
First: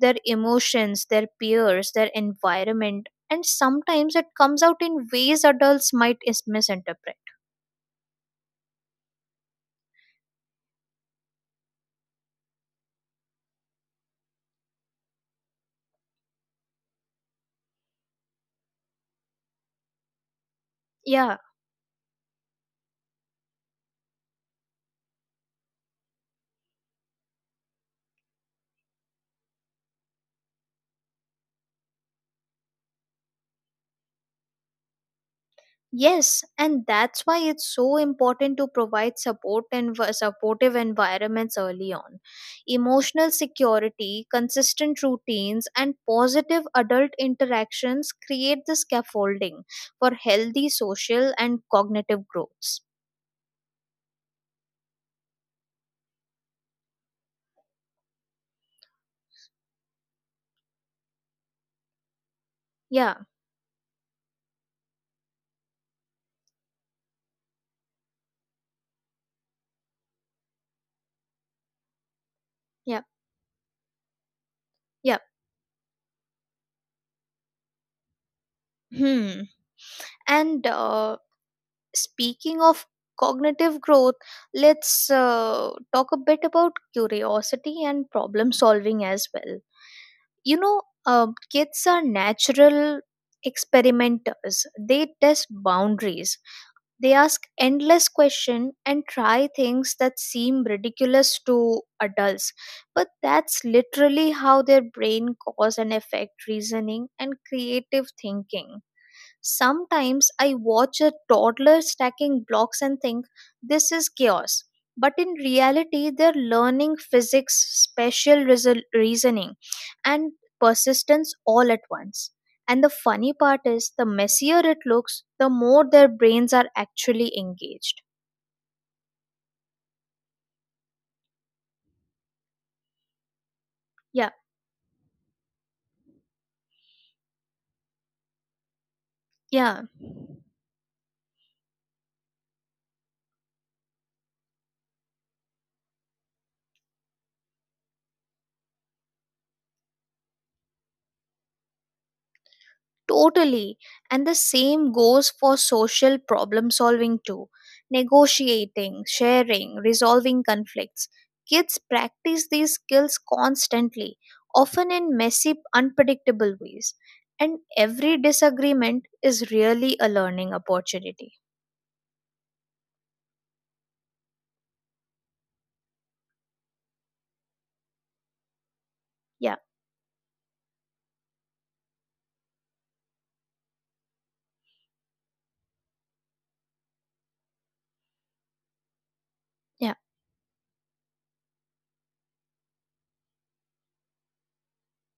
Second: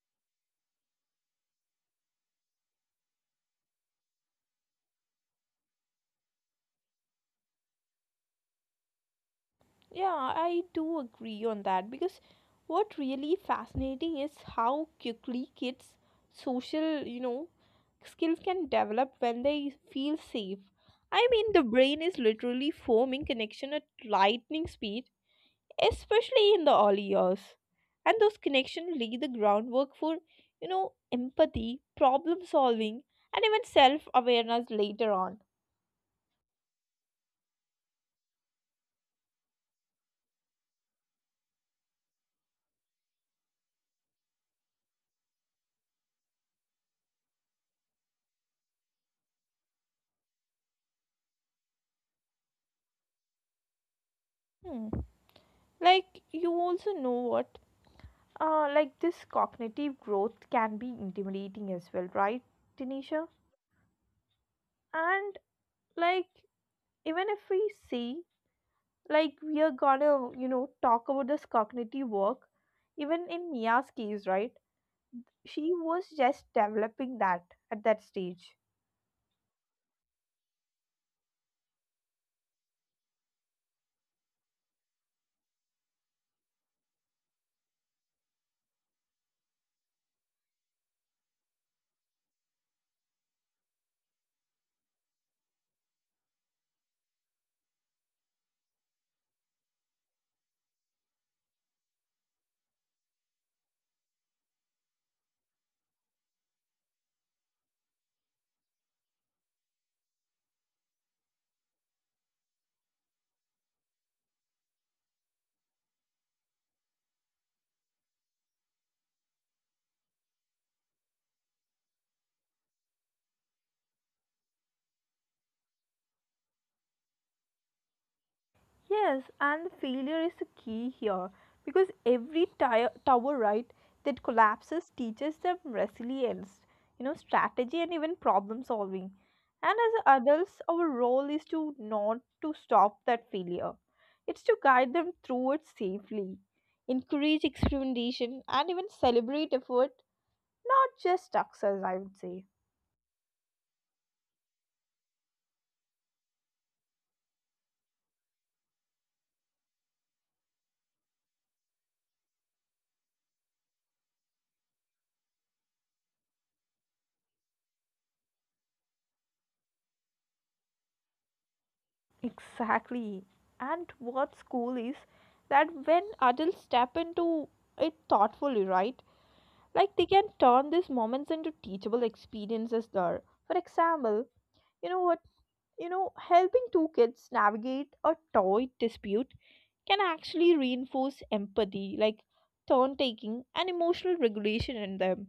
their emotions, their peers, their environment, and sometimes it comes out in ways adults might is- misinterpret. Yeah, I do agree on that because what really fascinating is how quickly kids' social, you know, skills can develop when they feel safe. I Yeah. mean, the brain is literally forming connection at lightning speed, especially in the early years. And those connections lay the groundwork for, you know, empathy, problem solving, and even self awareness later on. Yes, and that's why it's so important to provide support and v- supportive environments early on. Emotional security, consistent routines, and positive adult interactions create the scaffolding for healthy social and cognitive growths. Hmm. Like, you also know what? Uh, like, this cognitive growth can be intimidating as well, right, Tanisha? Yeah. And, like, even if we see, like, we are gonna, you know, talk about this cognitive work, Yep. even in Mia's case, right? Yep. She was just developing that at that stage. Hmm. And uh, speaking of cognitive growth, let's uh, talk a bit about curiosity and problem solving as well. You know, um, kids are natural experimenters, they test boundaries. They ask endless questions and try things that seem ridiculous to adults. But that's literally how their brain cause and effect reasoning and creative thinking. Sometimes I watch a toddler stacking blocks and think this is chaos. But in reality, they're learning physics, spatial reason- reasoning, and persistence all at once. And the funny part is, the messier it looks, the more their brains are actually engaged. Yes, and the failure is the key here because every tire, tower, right, that Yeah, collapses teaches them resilience, you know, strategy and even problem solving. And yeah, as adults, our role is to not to stop that failure. It's to guide them through it safely, encourage experimentation, and even celebrate effort, not just success, I would say. totally. And the same goes for social problem solving too, negotiating, sharing, resolving conflicts. Kids practice these skills constantly, often in messy, unpredictable ways. And every disagreement is really a learning opportunity. Exactly. And what's cool is that when adults step into it thoughtfully, right? Yeah, Like they can turn these moments into teachable experiences there. For example, you know what? You know, helping two kids navigate a toy dispute can yeah. actually reinforce empathy, like turn taking and emotional regulation in them.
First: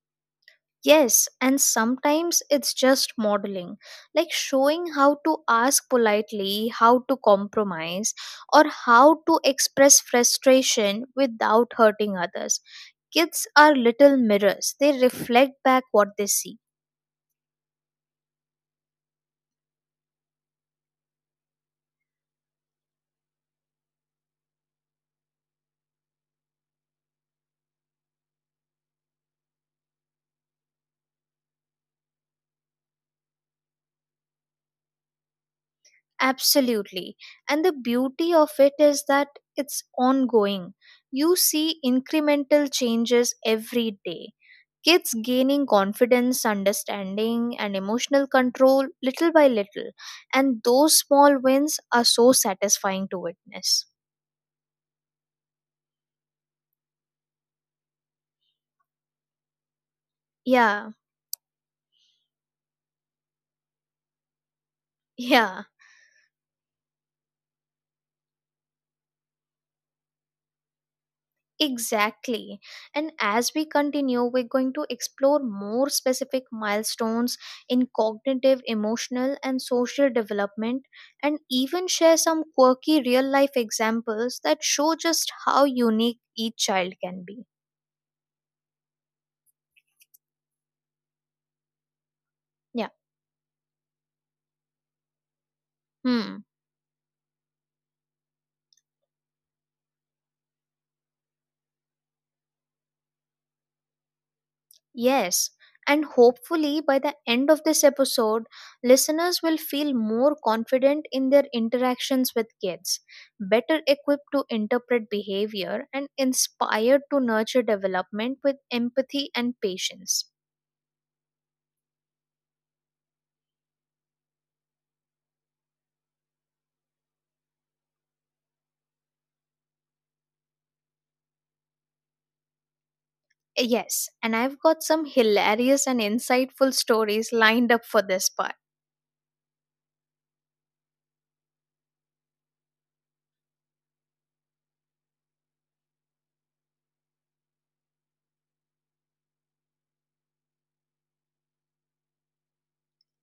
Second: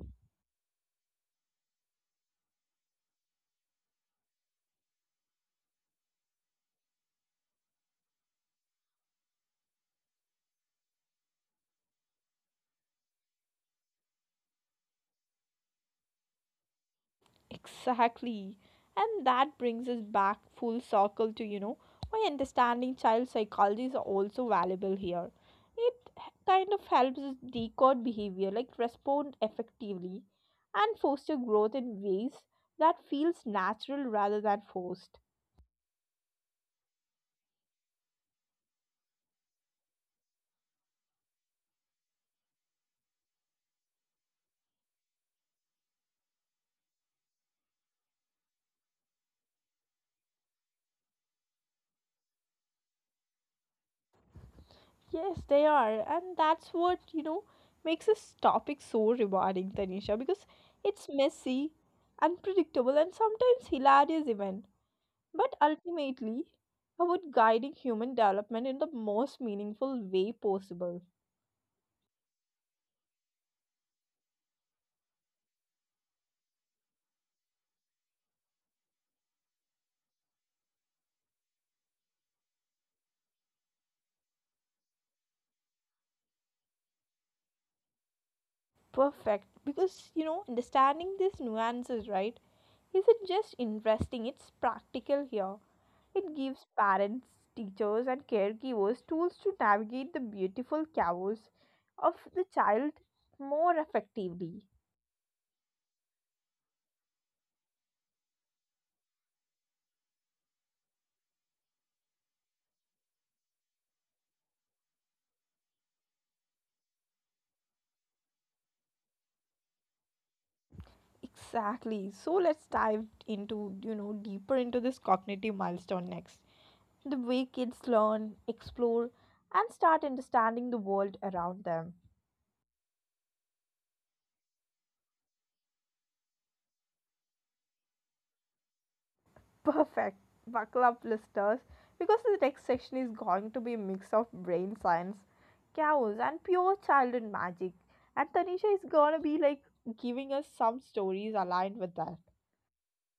Yes, and sometimes it's just modeling, like showing how to ask politely, how to compromise, or how to express frustration without hurting others. Kids are little mirrors, they reflect back what they see. Exactly. And that brings us back full circle to, you know, why understanding child psychology is also valuable here. It h- kind of helps us decode behavior, like respond effectively and foster growth in ways that feels natural rather than forced. Absolutely. And the beauty of it is that it's ongoing. You see incremental changes every day. Kids gaining confidence, understanding, and emotional control little by little. And those small wins are so satisfying to witness. Yes, they are. And that's what, you know, makes this topic so rewarding, Tanisha, because Yeah, it's messy, unpredictable, and sometimes hilarious even. (laughs) But yeah, ultimately, about guiding human development in the most meaningful way possible. exactly. And as we continue, we're going to explore more specific milestones in cognitive, emotional, and social development, and even share some quirky real life examples that show just how unique each child can be. Perfect. Because, you know, understanding these nuances, right, Yeah. isn't just interesting, it's practical here. It Hmm. gives parents, teachers, and caregivers tools to navigate the beautiful chaos of the child more effectively. Yes, and hopefully by the end of this episode, listeners will feel more confident in their interactions with kids, better equipped to interpret behavior, and inspired to nurture development with empathy and patience. Exactly. So let's dive into, you know, deeper into this cognitive milestone next. The way kids learn, explore, and start understanding the world around them. Eh, Yes, and I've got some hilarious and insightful stories lined up for this part. (laughs) Perfect. Buckle up, listeners, because the next section is going to be a mix of brain science, chaos, and pure childhood magic. And Tanisha is gonna be like giving us some stories aligned with that.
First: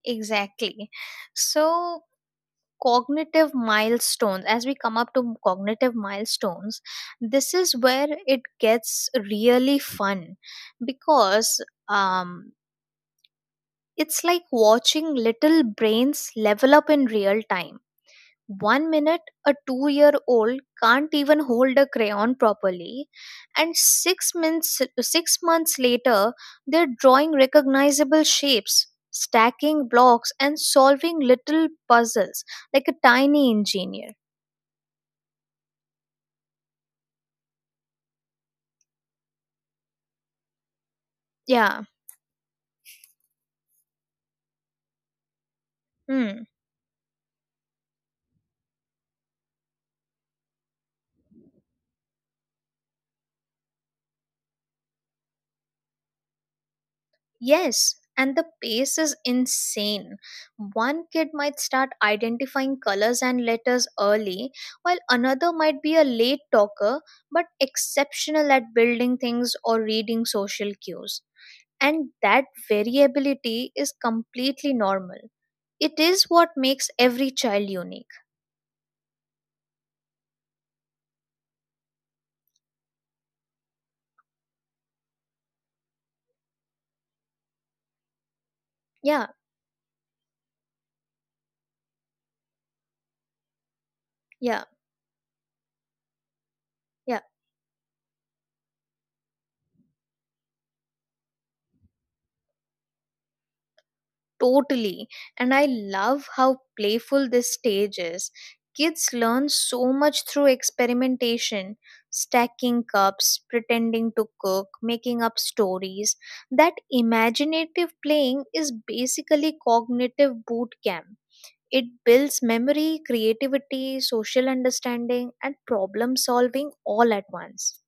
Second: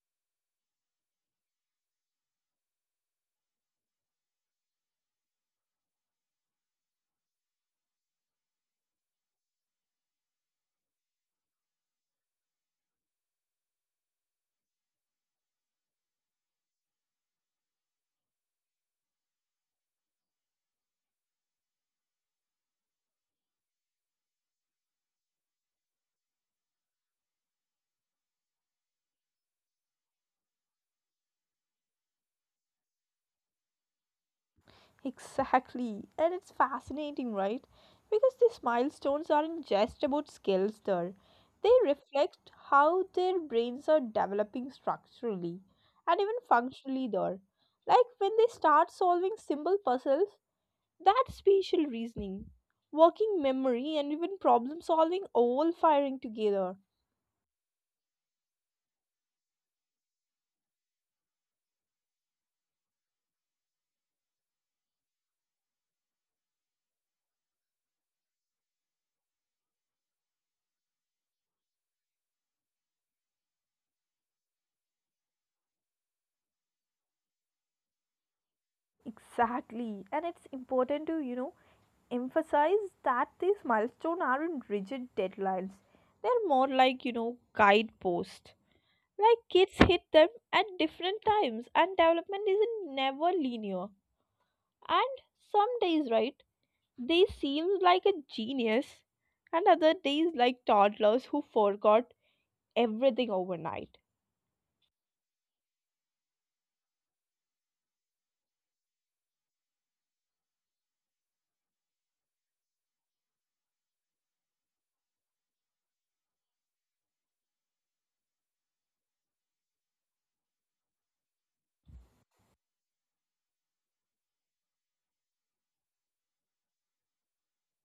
Exactly. So, cognitive milestones, as we come up to cognitive milestones, this is where it gets really fun because um, it's like watching little brains level up in real time. One minute a two year old can't even hold a crayon properly, and six months six months later they're drawing recognizable shapes, stacking blocks, and solving little puzzles like a tiny engineer. Exactly. And it's fascinating, right? Because these milestones aren't just about skills there. They Yeah. reflect how their brains are developing structurally and even Hmm. functionally there. Like when they start solving simple puzzles, that spatial reasoning, working memory, and even problem solving all firing together. Yes. And the pace is insane. One kid might start identifying colors and letters early, while another might be a late talker but exceptional at building things or reading social cues. And that variability is completely normal. It is what makes every child unique. Exactly. And it's important to, you know, emphasize that these milestones aren't rigid deadlines. They're more like, you know, guideposts. Yeah, Like kids hit them at different times and development isn't never linear. yeah, And some days, right, yeah. they seem like a genius and other days like toddlers who forgot everything overnight. Totally. And I love how playful this stage is. Kids learn so much through experimentation, stacking cups, pretending to cook, making up stories. That imaginative playing is basically cognitive boot camp. It builds memory, creativity, social understanding, and problem solving all at once.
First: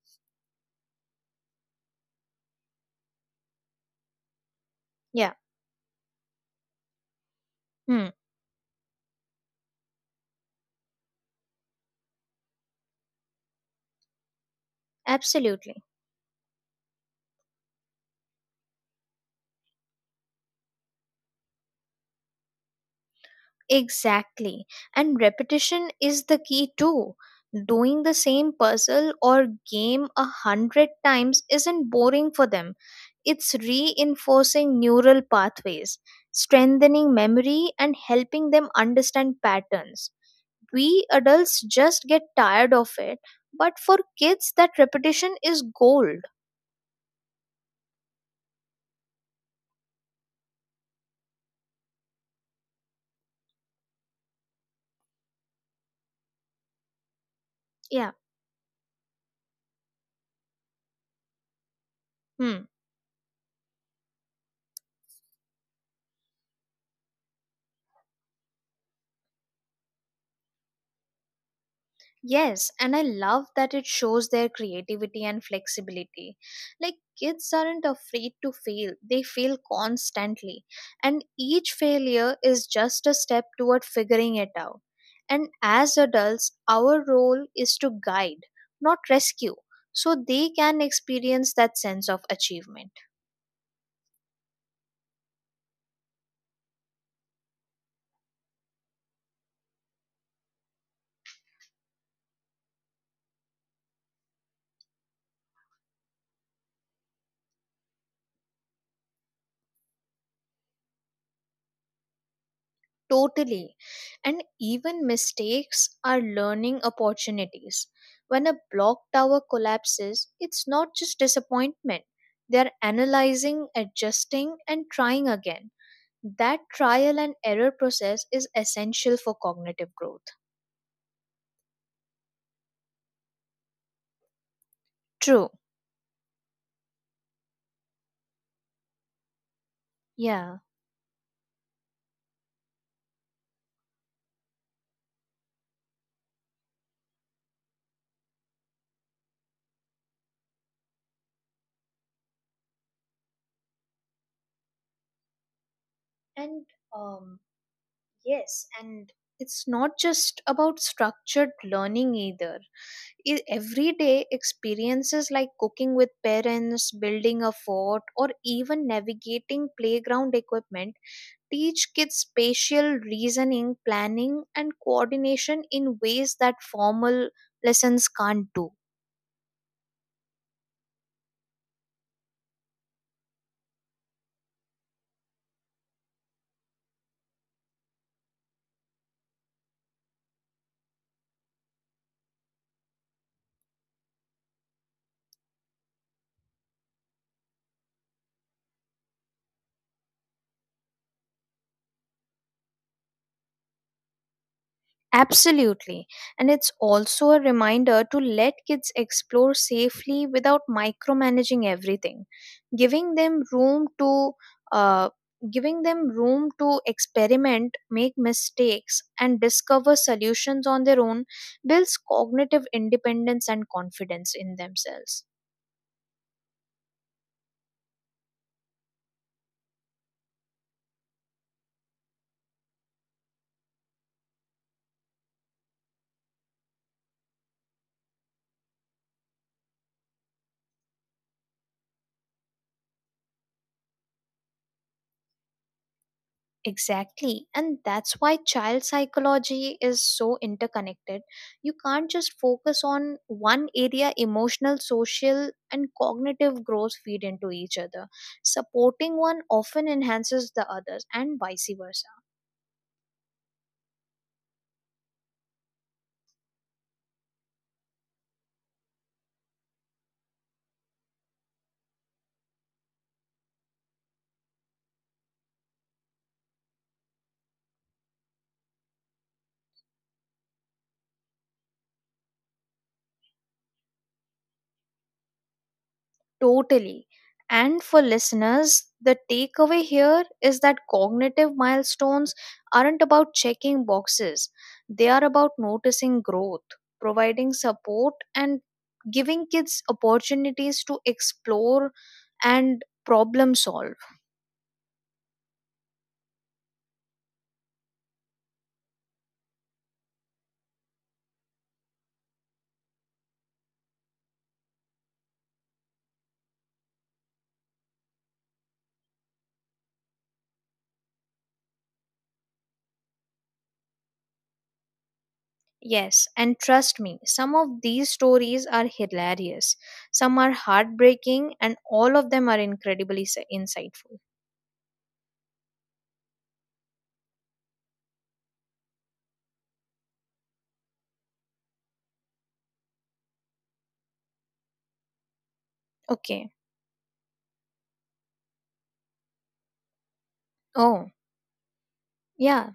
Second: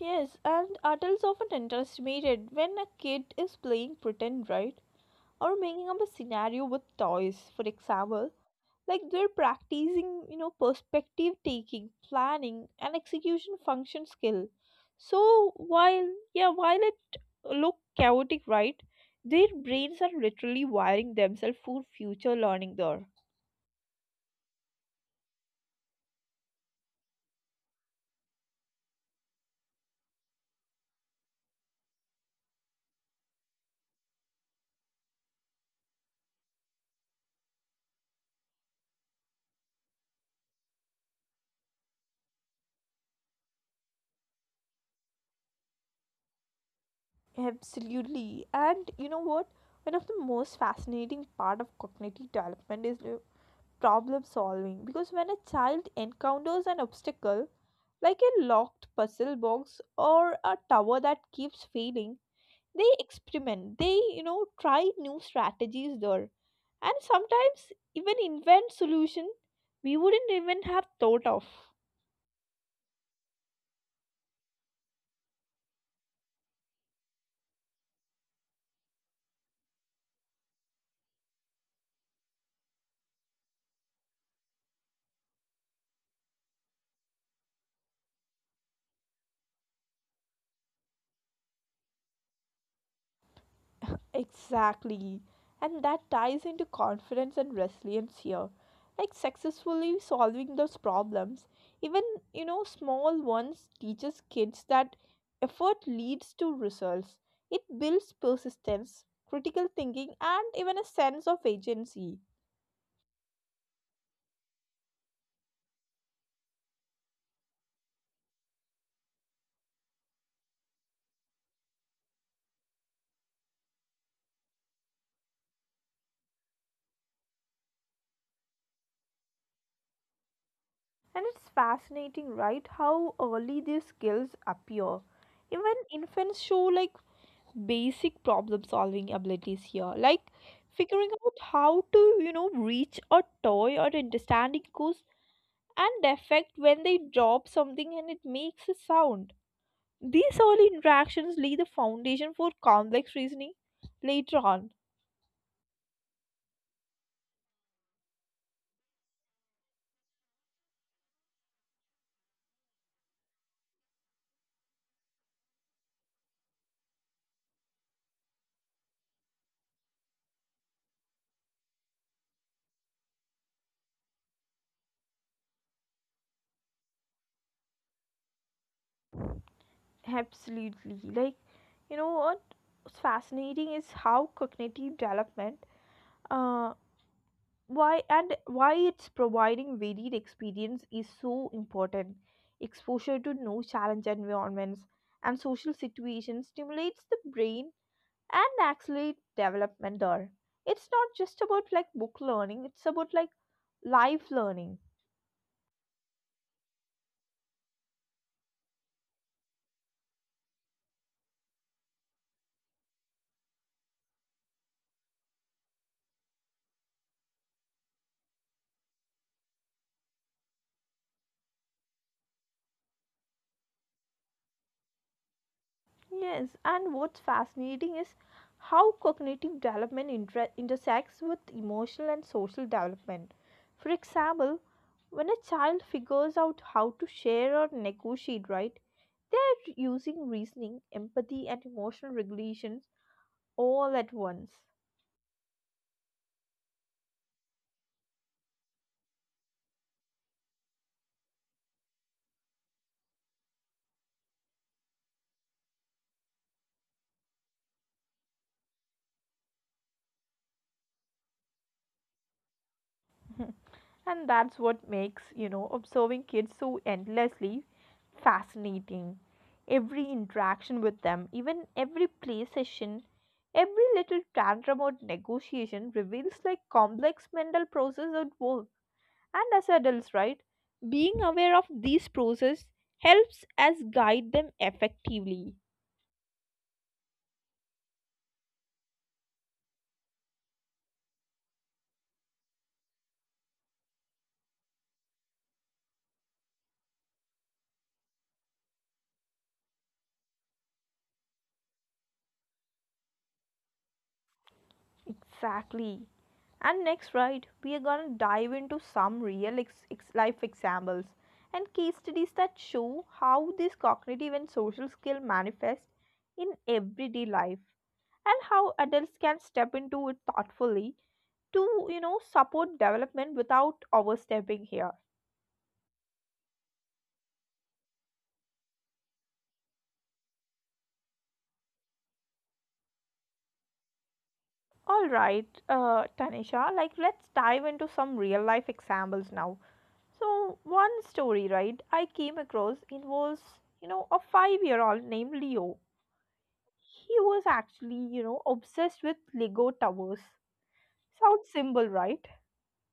Yes, and adults often underestimated when a kid is playing pretend, right? Yeah, Or making up a scenario with toys. For hmm, example, like they're practicing, you know perspective taking, planning and execution function skill. So absolutely. while yeah while it look chaotic, right, their brains are literally wiring themselves for future learning there. Exactly. And repetition is the key too. Doing the same puzzle or game a hundred times isn't boring for them. It's reinforcing neural pathways, strengthening memory, and helping them understand patterns. We adults just get tired of it, but for kids, that repetition is gold. Absolutely. And you know what, one of the most fascinating part of cognitive development is uh, problem solving, because when a child encounters an obstacle Yeah. like a locked puzzle box or a tower that keeps failing, Hmm. they experiment, they you know try new strategies there, and sometimes even invent solution we wouldn't even have thought of. Yes, and I love that it shows their creativity and flexibility. Like kids aren't afraid to fail, they fail constantly. And each failure is just a step toward figuring it out. And as adults, our role is to guide, not rescue, so they can experience that sense of achievement. Exactly. And that ties into confidence and resilience here, like successfully solving those problems, even you know small ones, teaches kids that effort leads to results. It builds persistence, critical thinking, and even a sense of agency. Totally. And even mistakes are learning opportunities. When a block tower collapses, it's not just disappointment. They're analyzing, adjusting, and trying again. That trial and error process is essential for cognitive growth. And it's fascinating, right? How early these skills appear. Even True. infants show like basic problem solving abilities here, like Yeah. figuring out how to, you know, reach a toy or understanding cause and effect when they drop something and it makes a sound. These early interactions lay the foundation for complex reasoning later on. And um, yes, and it's not just about structured learning either. I- everyday experiences like cooking with parents, building a fort, or even navigating playground equipment teach kids spatial reasoning, planning, and coordination in ways that formal lessons can't do. Absolutely. Like, you know what? What's fascinating is how cognitive development, uh, why and why it's providing varied experience, is so important. Exposure to new challenge environments and social situations stimulates the brain and accelerates development there. It's not just about like book learning, it's about like life learning. Absolutely. And it's also a reminder to let kids explore safely without micromanaging everything. Giving them room to uh, giving them room to experiment, make mistakes and discover solutions on their own builds cognitive independence and confidence in themselves. Yes, and what's fascinating is how cognitive development inter- intersects with emotional and social development. For example, when a child figures out how to share or negotiate, right, they're using reasoning, empathy, and emotional regulations all at once. Exactly. And that's why child psychology is so interconnected. You can't just focus on one area, emotional, social, and cognitive growth feed into each other. Supporting one often enhances the others, and vice versa. And that's what makes, you know observing kids so endlessly fascinating. Every interaction with them, even every play session, every little tantrum or negotiation reveals like complex mental process at work. And as adults, right, being aware of these processes helps us guide them effectively. Totally. And for listeners, the takeaway here is that cognitive milestones aren't about checking boxes, they are about noticing growth, providing support, and giving kids opportunities to explore and problem solve. Exactly. And next, right, we are gonna dive into some real ex- ex- life examples and case studies that show how this cognitive and social skill manifest in everyday life and how adults can step into it thoughtfully to, you know, support development without overstepping here. Yes, and trust me, some of these stories are hilarious, some are heartbreaking, and all of them are incredibly s- insightful. All right, uh, Tanisha, like let's dive into some real life examples now. So, one story, right, I came across, it was you know, a five year old named Leo. Okay. He was actually, you know, obsessed with Lego towers. Oh, Sounds simple, right? yeah.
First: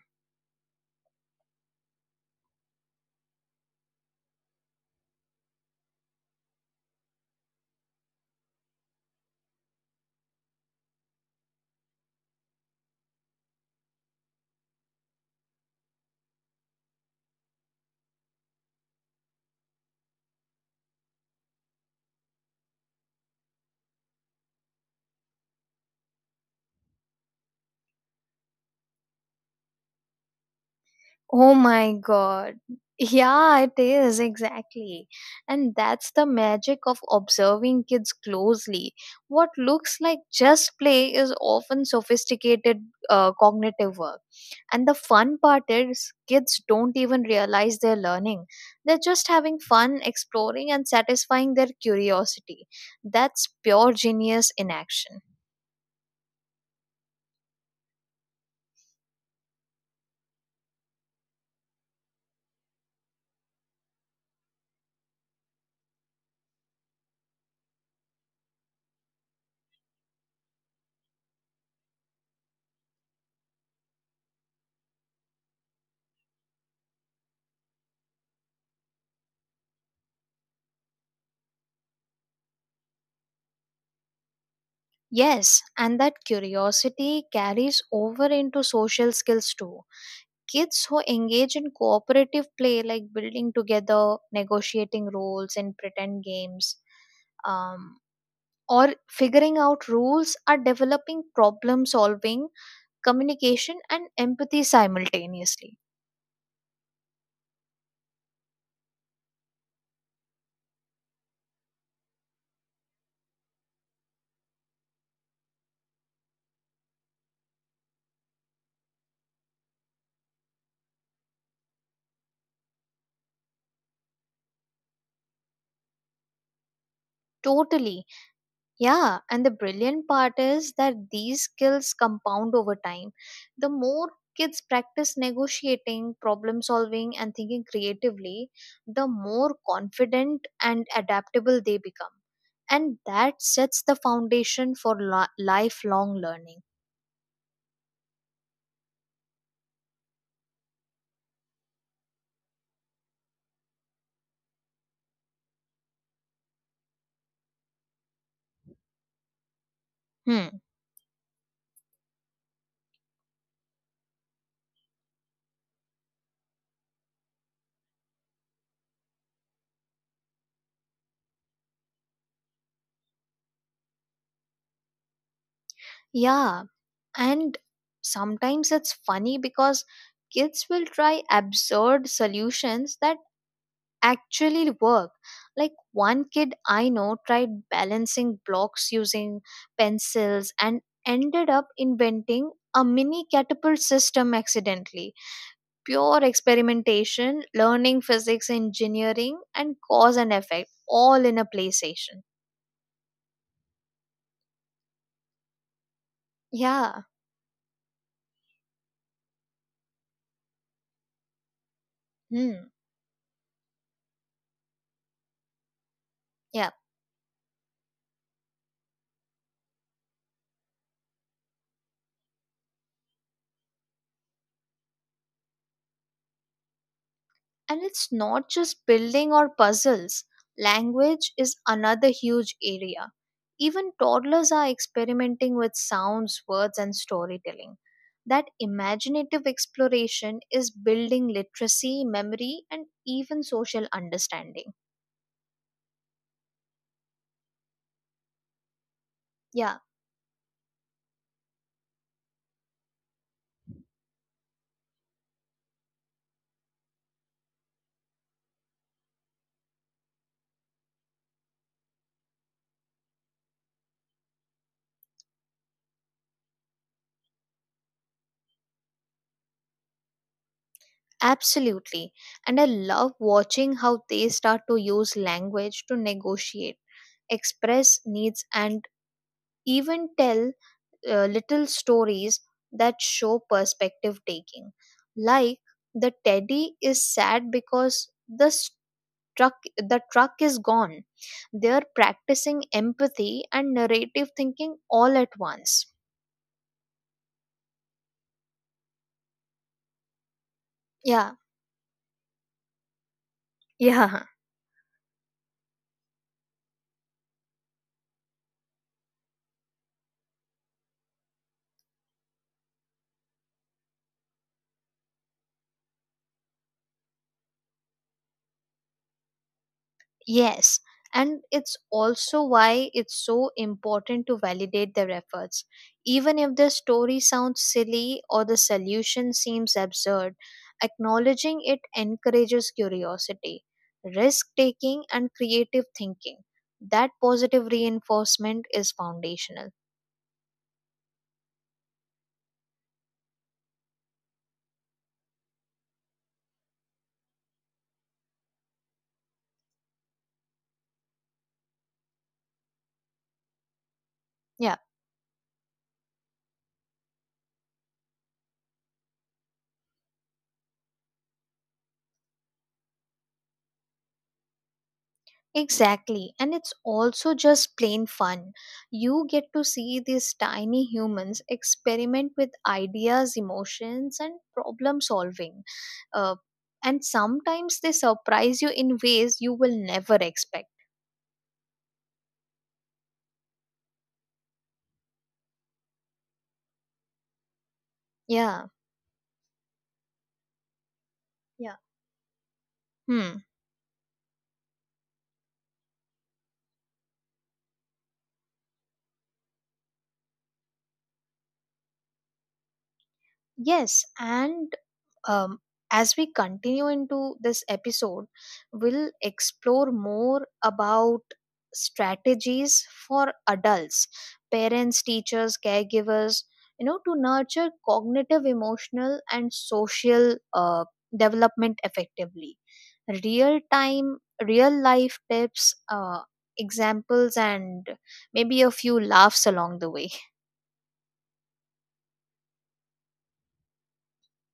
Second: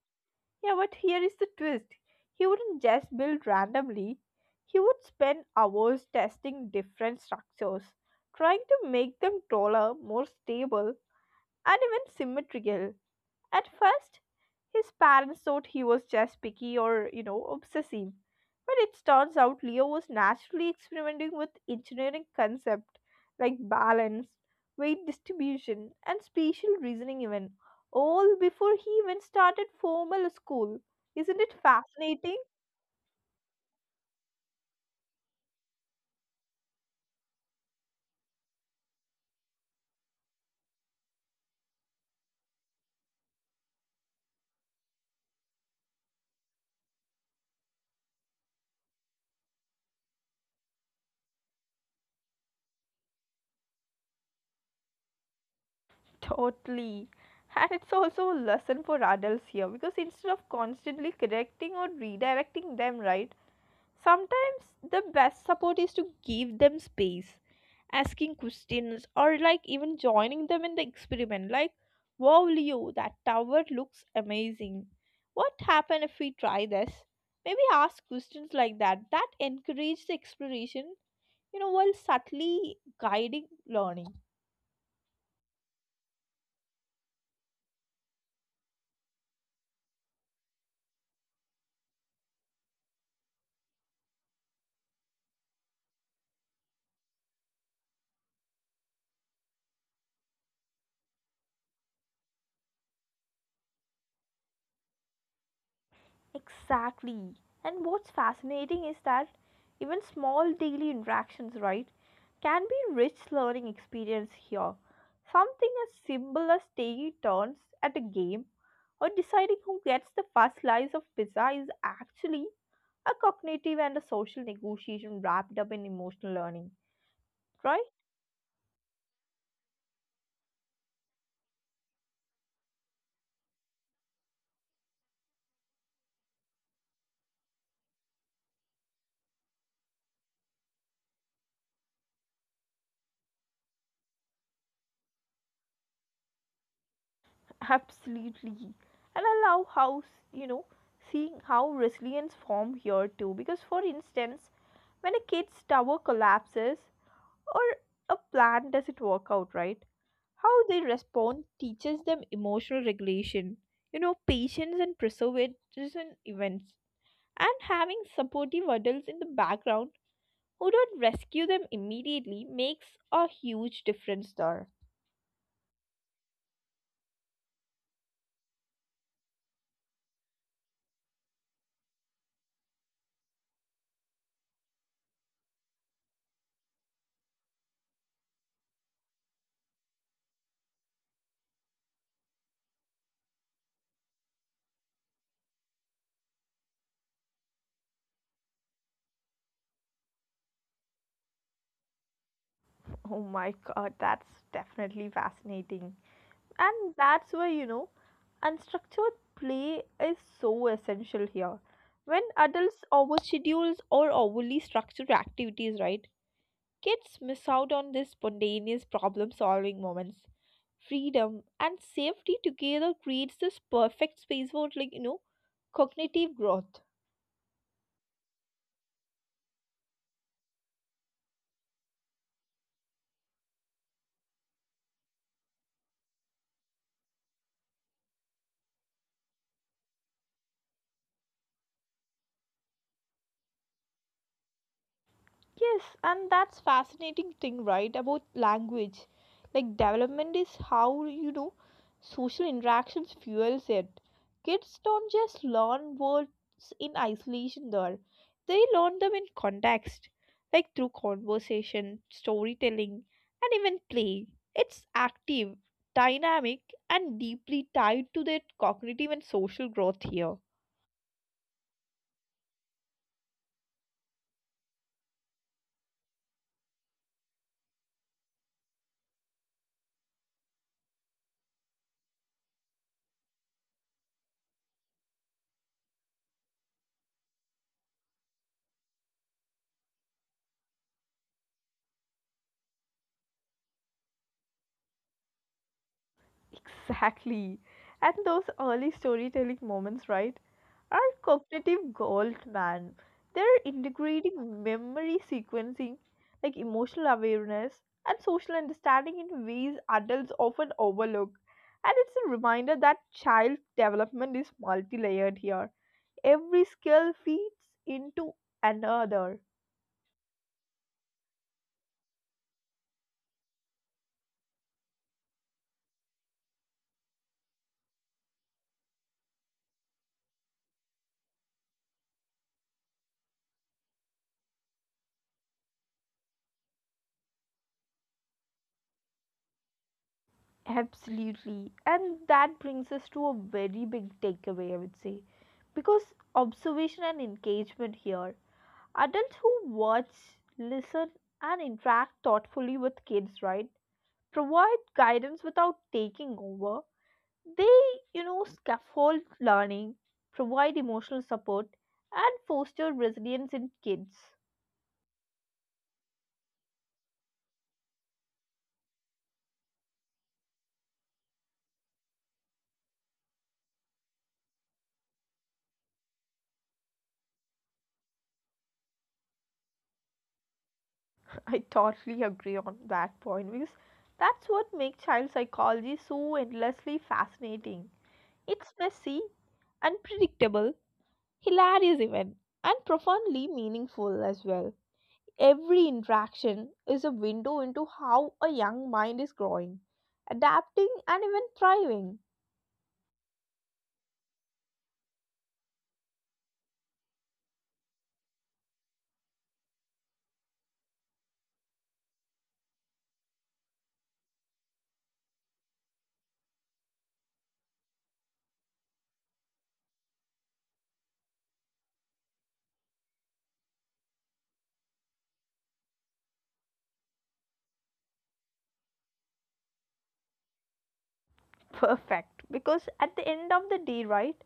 Yeah, but here is the twist. He wouldn't just build randomly, he would spend hours testing different structures, trying to make them taller, more stable, and even symmetrical. At first, his parents thought he was just picky or, you know, obsessive. But it turns out Leo was naturally experimenting with engineering concepts like balance, weight distribution, and spatial reasoning, even all before he even started formal school. Isn't Oh it my fascinating? god. Yeah, it is exactly. And that's the magic of observing kids closely. What looks like just play is often sophisticated uh, cognitive work. And the fun part is, kids don't even realize they're learning. They're just having fun exploring and satisfying their curiosity. That's pure genius in action. (laughs) Totally. And it's also a lesson for adults here, because instead of constantly correcting or redirecting them, right, sometimes the best support is to give them space. Asking questions, or like even joining them in the experiment, like, wow, Leo, that tower looks amazing. What happen if we try this? Maybe ask questions like that that encourage the exploration, you know, while subtly guiding learning. Yes, and that curiosity carries over into social skills too. Kids who engage in cooperative play, like building together, negotiating roles in pretend games, um, or figuring out rules, are developing problem solving, communication, and empathy simultaneously. Exactly. And what's fascinating is that even small daily interactions, right, can be rich learning experience here. Something as simple as taking turns at a game or deciding who gets the first slice of pizza is actually a cognitive and a social negotiation wrapped up in emotional learning, right? Totally. Yeah, and the brilliant part is that these skills compound over time. The more kids practice negotiating, problem solving, and thinking creatively, the more confident and adaptable they become. And that sets the foundation for li- lifelong learning. Absolutely. And I love how, s- you know, seeing how resilience form here too. Because, for instance, when a kid's tower collapses or a plan doesn't work out, right, Hmm. how they respond teaches them emotional regulation, you know, patience and preservation events. And having supportive adults in the background who don't rescue them immediately makes a huge difference there. Yeah, and sometimes it's funny because kids will try absurd solutions that actually work. Like one kid I know tried balancing blocks using pencils and ended up inventing a mini catapult system accidentally. Pure experimentation, learning physics, engineering, and cause and effect all in a play station. Oh my god, that's definitely fascinating. Yeah. And that's where, you know, unstructured play is so essential here. When Hmm. adults overschedule or overly structure activities, right, Yeah. kids miss out on these spontaneous problem solving moments. Freedom and safety together creates this perfect space for, like, you know, cognitive growth. And it's not just building or puzzles, language is another huge area. Even toddlers are experimenting with sounds, words, and storytelling. That imaginative exploration is building literacy, memory, and even social understanding. Yes, and that's fascinating thing, right? About language. Yeah, Like, development is how, you know, social interactions fuels it. Kids don't just learn words in isolation there. They learn them in context, like through conversation, storytelling, and even play. It's active, dynamic, and deeply tied to their cognitive and social growth here. absolutely. And I love watching how they start to use language to negotiate, express needs, and even tell uh, little stories that show perspective taking, like the teddy is sad because the truck the truck is gone. They're practicing empathy and narrative thinking all at once. Exactly. And those early storytelling moments, right, are Yeah, cognitive gold, man. They're yeah. integrating memory sequencing, like emotional awareness, and social understanding in ways adults often overlook. And it's a reminder that child development is multi layered here. Every skill feeds into another. Yes, and it's also why it's so important to validate their efforts. Even if the story sounds silly or the solution seems absurd, acknowledging it encourages curiosity, risk taking, and creative thinking. That positive reinforcement is foundational. Absolutely. And that brings us to a very big takeaway, I would say. Because observation and engagement here. Adults who watch, listen, and interact thoughtfully with kids, right? Yeah, Provide guidance without taking over. They, you know, scaffold learning, provide emotional support, and foster resilience in kids. exactly, and it's also just plain fun. You get to see these tiny humans experiment with ideas, emotions, and problem solving. Uh, and sometimes they surprise you in ways you will never expect. (laughs) I totally agree on that point, because that's what makes child psychology so endlessly fascinating. Yeah, It's messy, unpredictable, yeah. hilarious even, and Hmm. profoundly meaningful as well. Every interaction is a window into how a young mind is growing, adapting, and even thriving. Yes, and um, as we continue into this episode, we'll explore more about strategies for adults, parents, teachers, caregivers, you know, to nurture cognitive, emotional, and social uh, development effectively. Real time, real life tips, uh, examples, and maybe a few laughs along the way. (laughs) (laughs) Perfect, because at the end of the day, right,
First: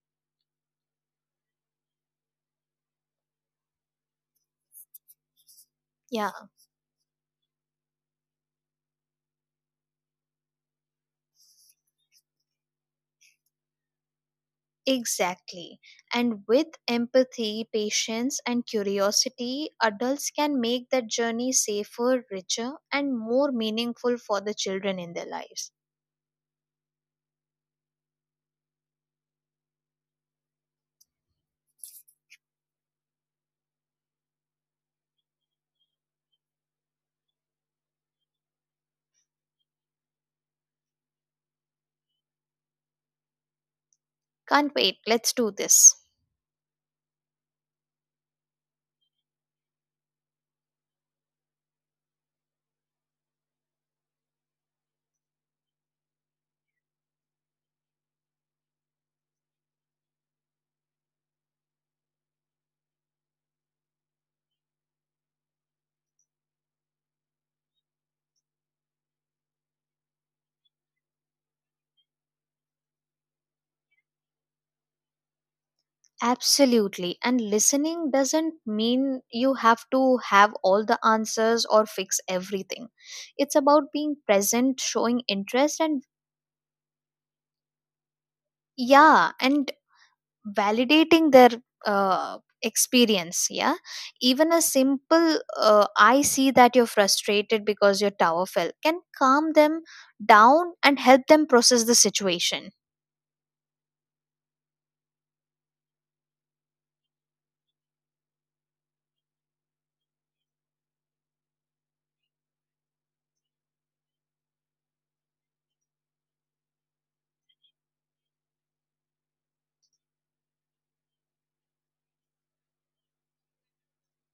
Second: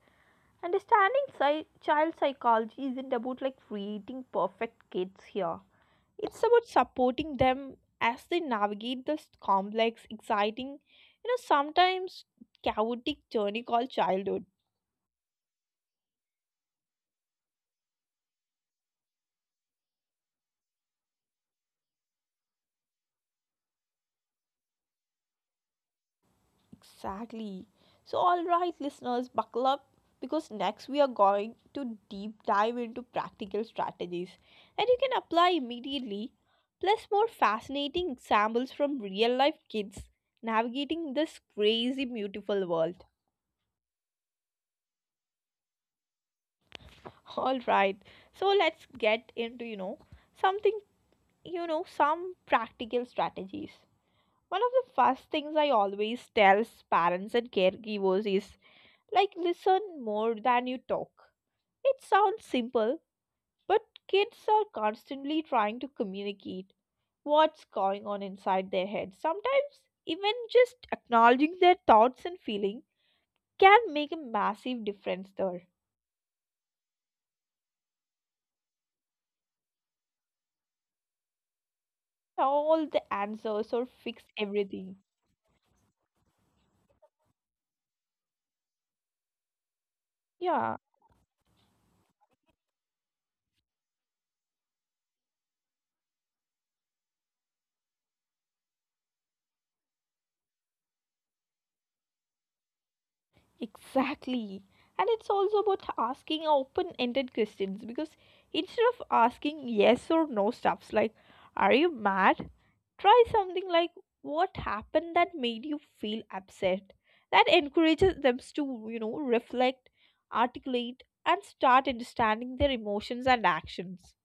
understanding psy- child psychology isn't about like creating perfect kids here. Yeah. It's about supporting them as they navigate this complex, exciting, you know, sometimes chaotic journey called childhood. Exactly. And with empathy, patience, and curiosity, adults can make that journey safer, richer, and more meaningful for the children in their lives. Exactly. So, all right, listeners, buckle up, because next we are going to deep dive into practical strategies that you can apply immediately, plus more fascinating examples from real life kids navigating this crazy, beautiful world. Can't wait. Let's do this. All right, so let's get into, you know, something, you know, some practical strategies. One of the first things I always tell parents and caregivers is, like, listen more than you talk. It sounds simple, but kids are constantly trying to communicate what's going on inside their heads. Sometimes, even just acknowledging their thoughts and feeling can make a massive difference there. Absolutely. And listening doesn't mean you have to have all the answers or fix everything. All the It's answers about or being fix present, everything. showing interest, and yeah, and Yeah. validating their uh, experience. Yeah, even a simple uh, I see that you're frustrated because your tower fell can calm them down and help them process the situation. Exactly. And it's also about asking open ended questions, because instead of asking yes or no stuffs like, are you mad? Try something like, what happened that made you feel upset? That encourages them to, you know, reflect, articulate, and start understanding their emotions and actions.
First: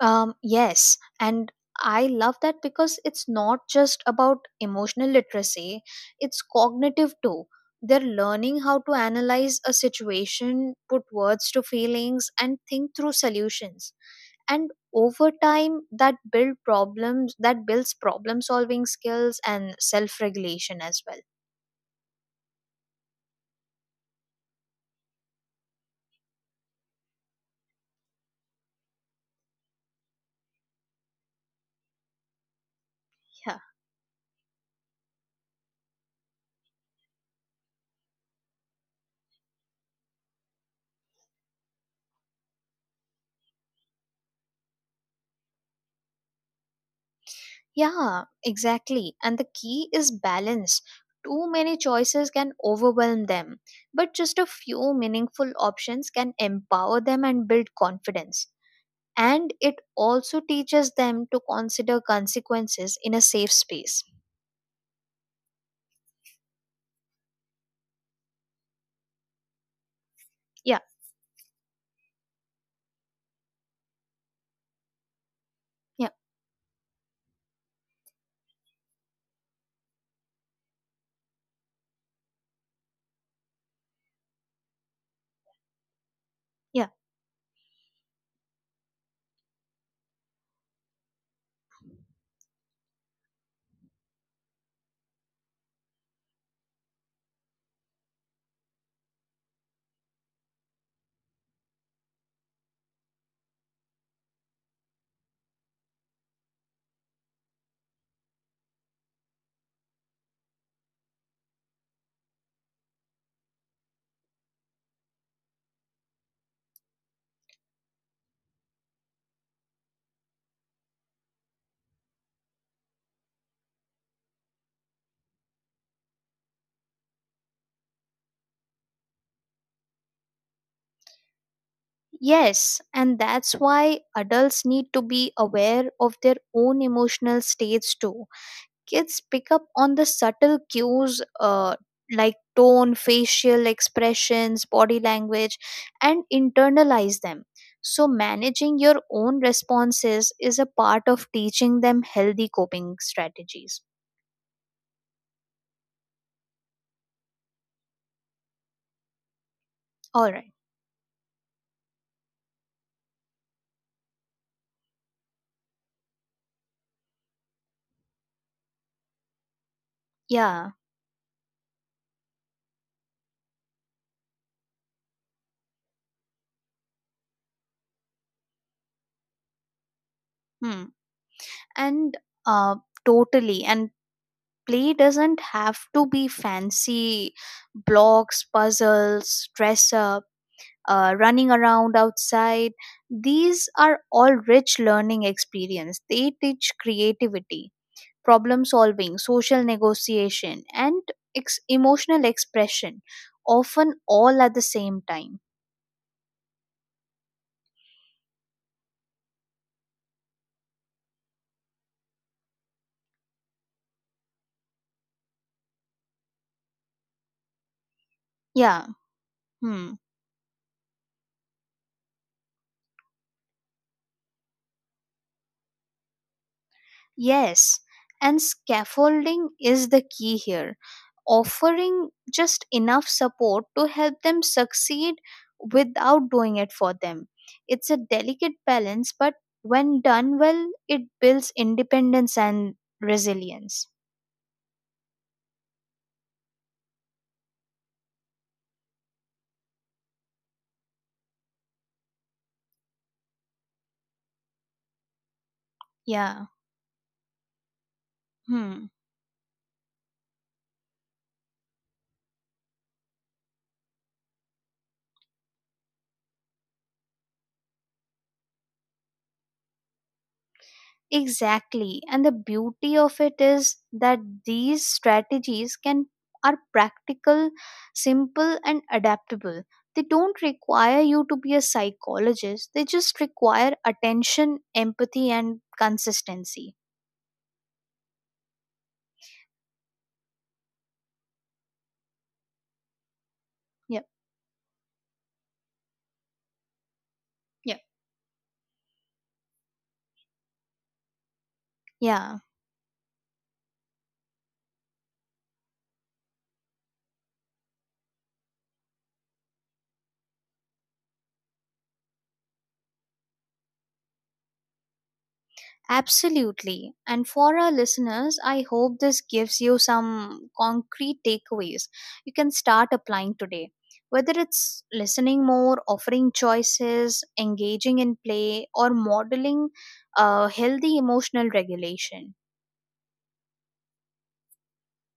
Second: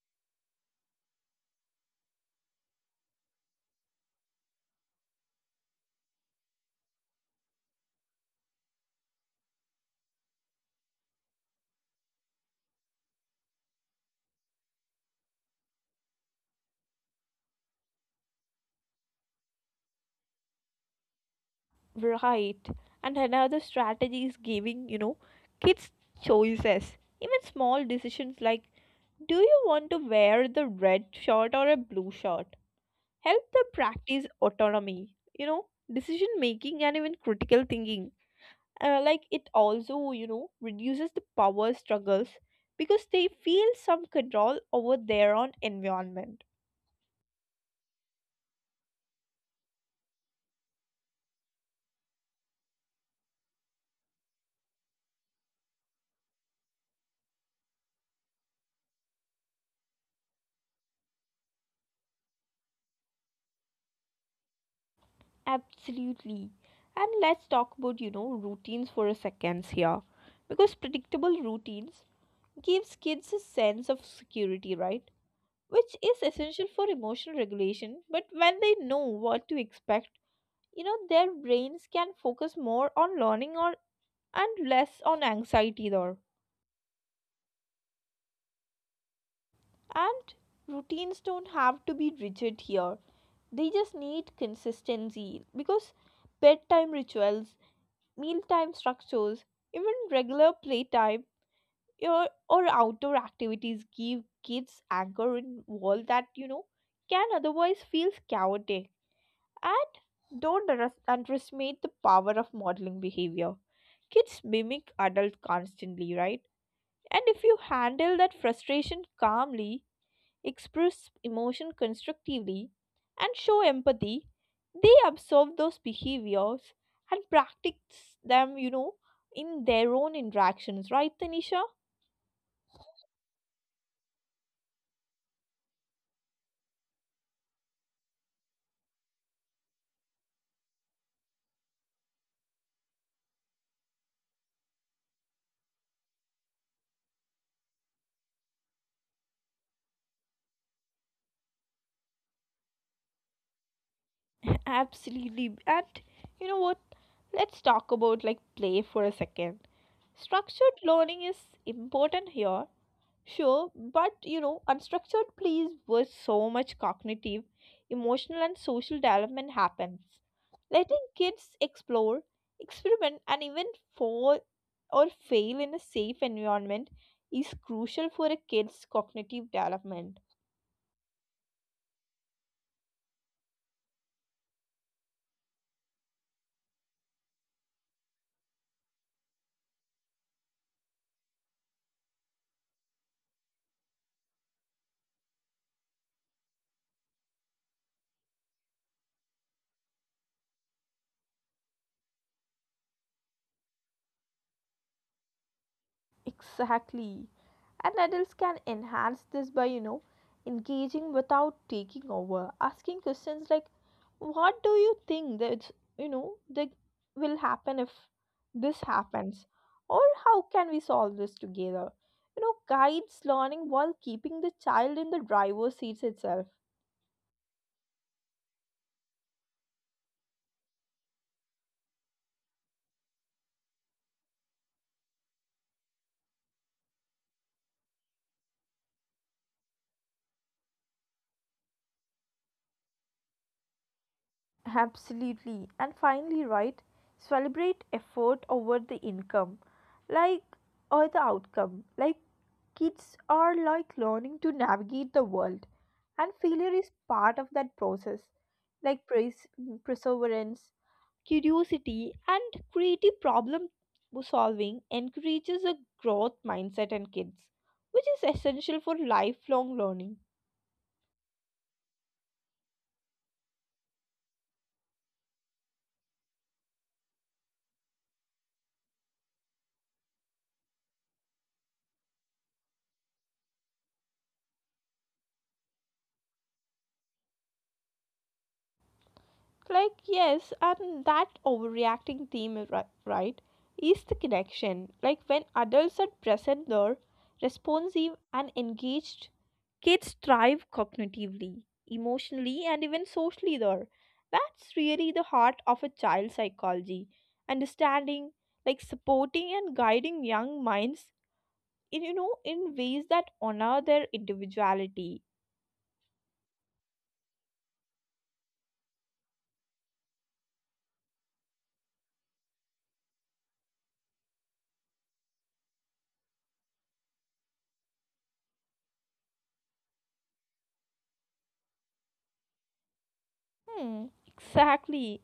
Um, yes, and I love that because it's not just about emotional literacy, it's cognitive too. They're learning how to analyze a situation, put words to feelings, and think through solutions. And over time, that build problems that builds problem solving skills and self regulation as well. Right. And another strategy is giving, you know, kids choices. Even small decisions like, do you want to wear the red shirt or a blue shirt? Help Yeah. them practice autonomy, you know, decision making and even critical thinking. Uh, like it also, you know, reduces the power struggles because they feel some control over their own environment. Yeah, exactly. And the key is balance. Too many choices can overwhelm them, but just a few meaningful options can empower them and build confidence. And it also teaches them to consider consequences in a safe space. Absolutely. And let's talk about, you know, routines for a second here. Because Yeah, predictable routines gives kids a sense of security, right? Which yeah, is essential for emotional regulation, but when they know what to expect, you know, their brains can focus more on learning or and less on anxiety there. yeah. And routines don't have to be rigid here. They just need consistency, because bedtime rituals, mealtime structures, even regular playtime or, or outdoor activities give kids anchor in world that, you know, can otherwise feel chaotic. And don't under- underestimate the power of modeling behavior. Kids mimic adults constantly, right? And if you handle that frustration calmly, express emotion constructively, and show empathy, they observe those behaviors and practice them, you know, in their own interactions, right, Tanisha? Yes, and that's why adults need to be aware of their own emotional states too. Kids pick up on the subtle cues, uh, like tone, facial expressions, body language, and internalize them. So, managing your own responses is a part of teaching them healthy coping strategies. (laughs) Absolutely. And you know what? Let's talk about, like, play for a second. All right. Structured learning is important here. Sure, but, you know, unstructured plays where so much cognitive, emotional, and social development happens. Yeah. Letting kids explore, experiment, and even fall or fail in a safe environment is crucial for a kid's cognitive development. Hmm. And uh, totally. And play doesn't have to be fancy, blocks, puzzles, dress up, uh, running around outside. These are all rich learning experience, they teach creativity, problem solving, social negotiation, and ex- emotional expression, often all at the same time. Exactly. And adults can enhance this by, you know, engaging without taking over. Asking questions like, what do you think that, you know, that will happen if this Yeah, happens, or hmm. how can we solve this together, you know, guides learning while keeping the child in the driver's seat itself. Yes, and scaffolding is the key here, offering just enough support to help them succeed without doing it for them. It's a delicate balance, but when done well, it builds independence and resilience. Absolutely. And finally, right, celebrate effort over the income, like, or the outcome. Like, kids are like learning to navigate the world, and Yeah. failure is part of that process. Hmm. Like, pres- perseverance, curiosity, and creative problem solving encourages a growth mindset in kids, which is essential for lifelong learning. Exactly. And the beauty of it is that these strategies can are practical, simple and adaptable. They don't require you to be a psychologist. They just require attention, empathy and consistency. Like, yes, and that overreacting theme, is ri- right, Yeah. is the connection. Like, when adults are present, they're Yeah. responsive and engaged, kids thrive cognitively, Yeah. emotionally, and even socially. There, that's really the heart of a child's psychology. Understanding, like, supporting and guiding young minds in, you know, in ways that honor their individuality. Absolutely. And for our listeners, I hope this gives you some concrete takeaways you can start applying today. Whether it's listening more, offering choices, engaging in play, or modeling uh, healthy emotional regulation. Hmm, exactly.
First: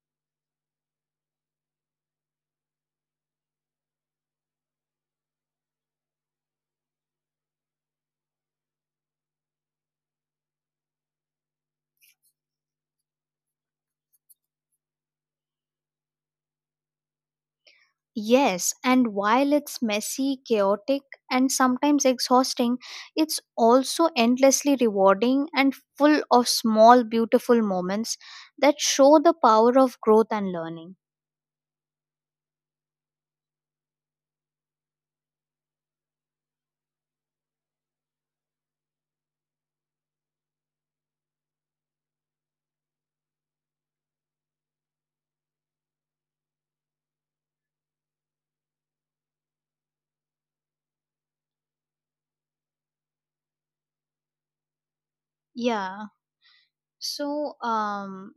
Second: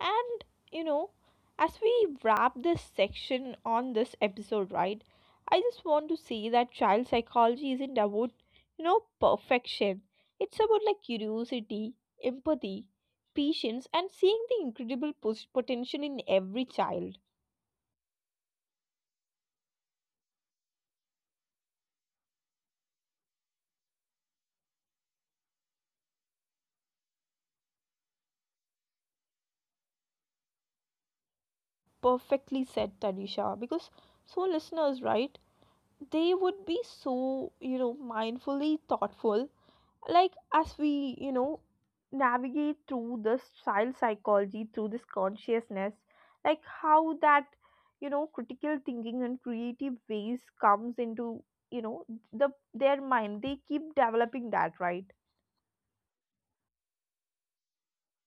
And, you know, as we wrap this section on this episode, right, I just want to say that child psychology isn't about, you know, perfection. It's about, like, curiosity, empathy, patience, and seeing the incredible pos- potential in every child. Yes, and while it's messy, chaotic, and sometimes exhausting, it's also endlessly rewarding and full of small, beautiful moments that show the power of growth and learning. Perfectly said, Tanisha. Because so, listeners, right, they would be so, you know, mindfully thoughtful, like, as we, you know, navigate through this child psychology through this consciousness, like how that, you know, critical thinking and creative ways comes into, you know, the their mind, they keep developing that, right? Yeah. So, um,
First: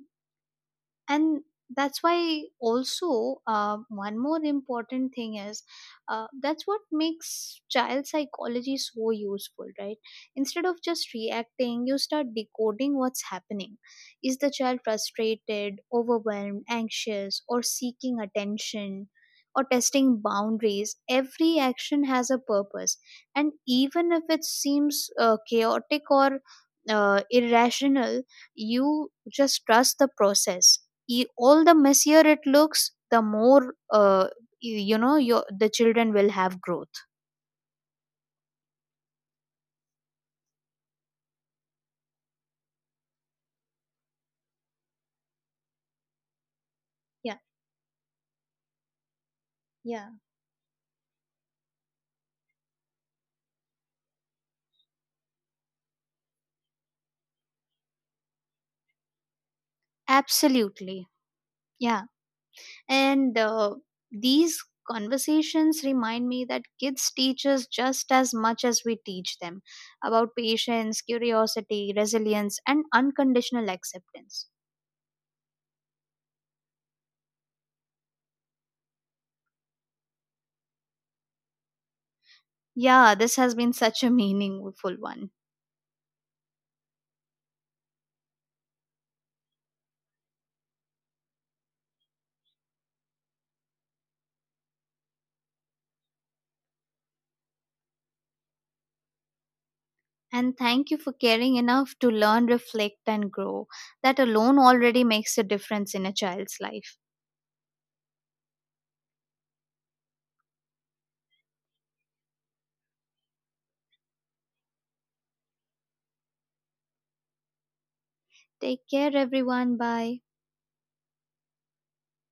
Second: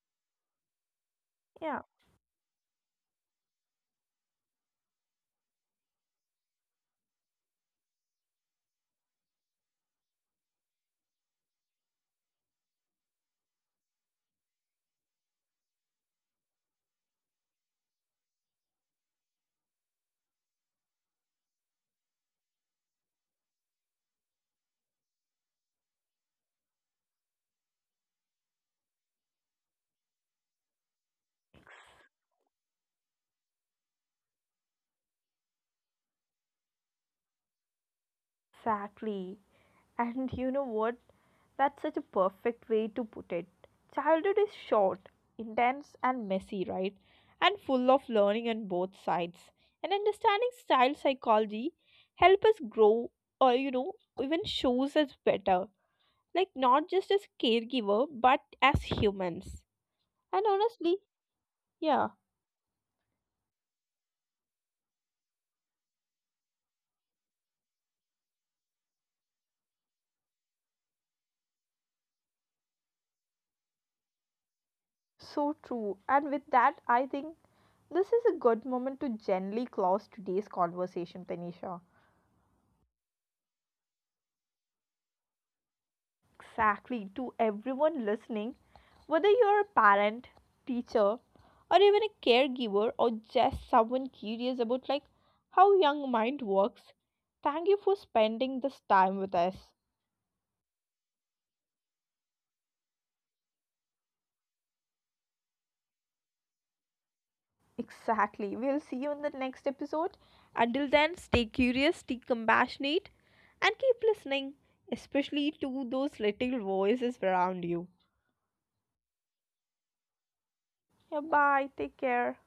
and Yeah, that's why also uh, one more important thing is, uh, that's what makes child psychology so useful. Right? Instead of just reacting you start decoding what's happening. Is the child frustrated, overwhelmed, anxious, or seeking attention, or testing boundaries? Every action has a purpose, and even if it seems uh, chaotic or uh, irrational, you just trust the process. Y- all the messier it looks, the more uh, you, you know your the children will have growth. exactly. And you know what? That's such a perfect way to put it. Childhood is short, intense, and messy, right? Yeah, And full of learning on both sides. And yeah, understanding child psychology help us grow, or, you know, even shows us better. Like, not just as caregiver, but as humans. And honestly, absolutely. Yeah, yeah, and uh, these conversations remind me that kids teach us just as much as we teach them about patience, curiosity, resilience, and unconditional acceptance. so true. And with that, I think this is a good moment to gently close today's conversation, Tanisha. Yeah, this has been such a meaningful one. Exactly, to everyone listening, whether you're a parent, teacher, or even a caregiver, or just someone curious about, like, how young mind works, thank you for spending this time with us. And thank you for caring enough to learn, reflect, and grow. That alone already makes a difference in a child's life. Exactly. We'll see you in the next episode. Until then, stay curious, stay compassionate, and keep listening, especially to those little voices around you. Take care, everyone. Bye. Yeah, bye. Take care.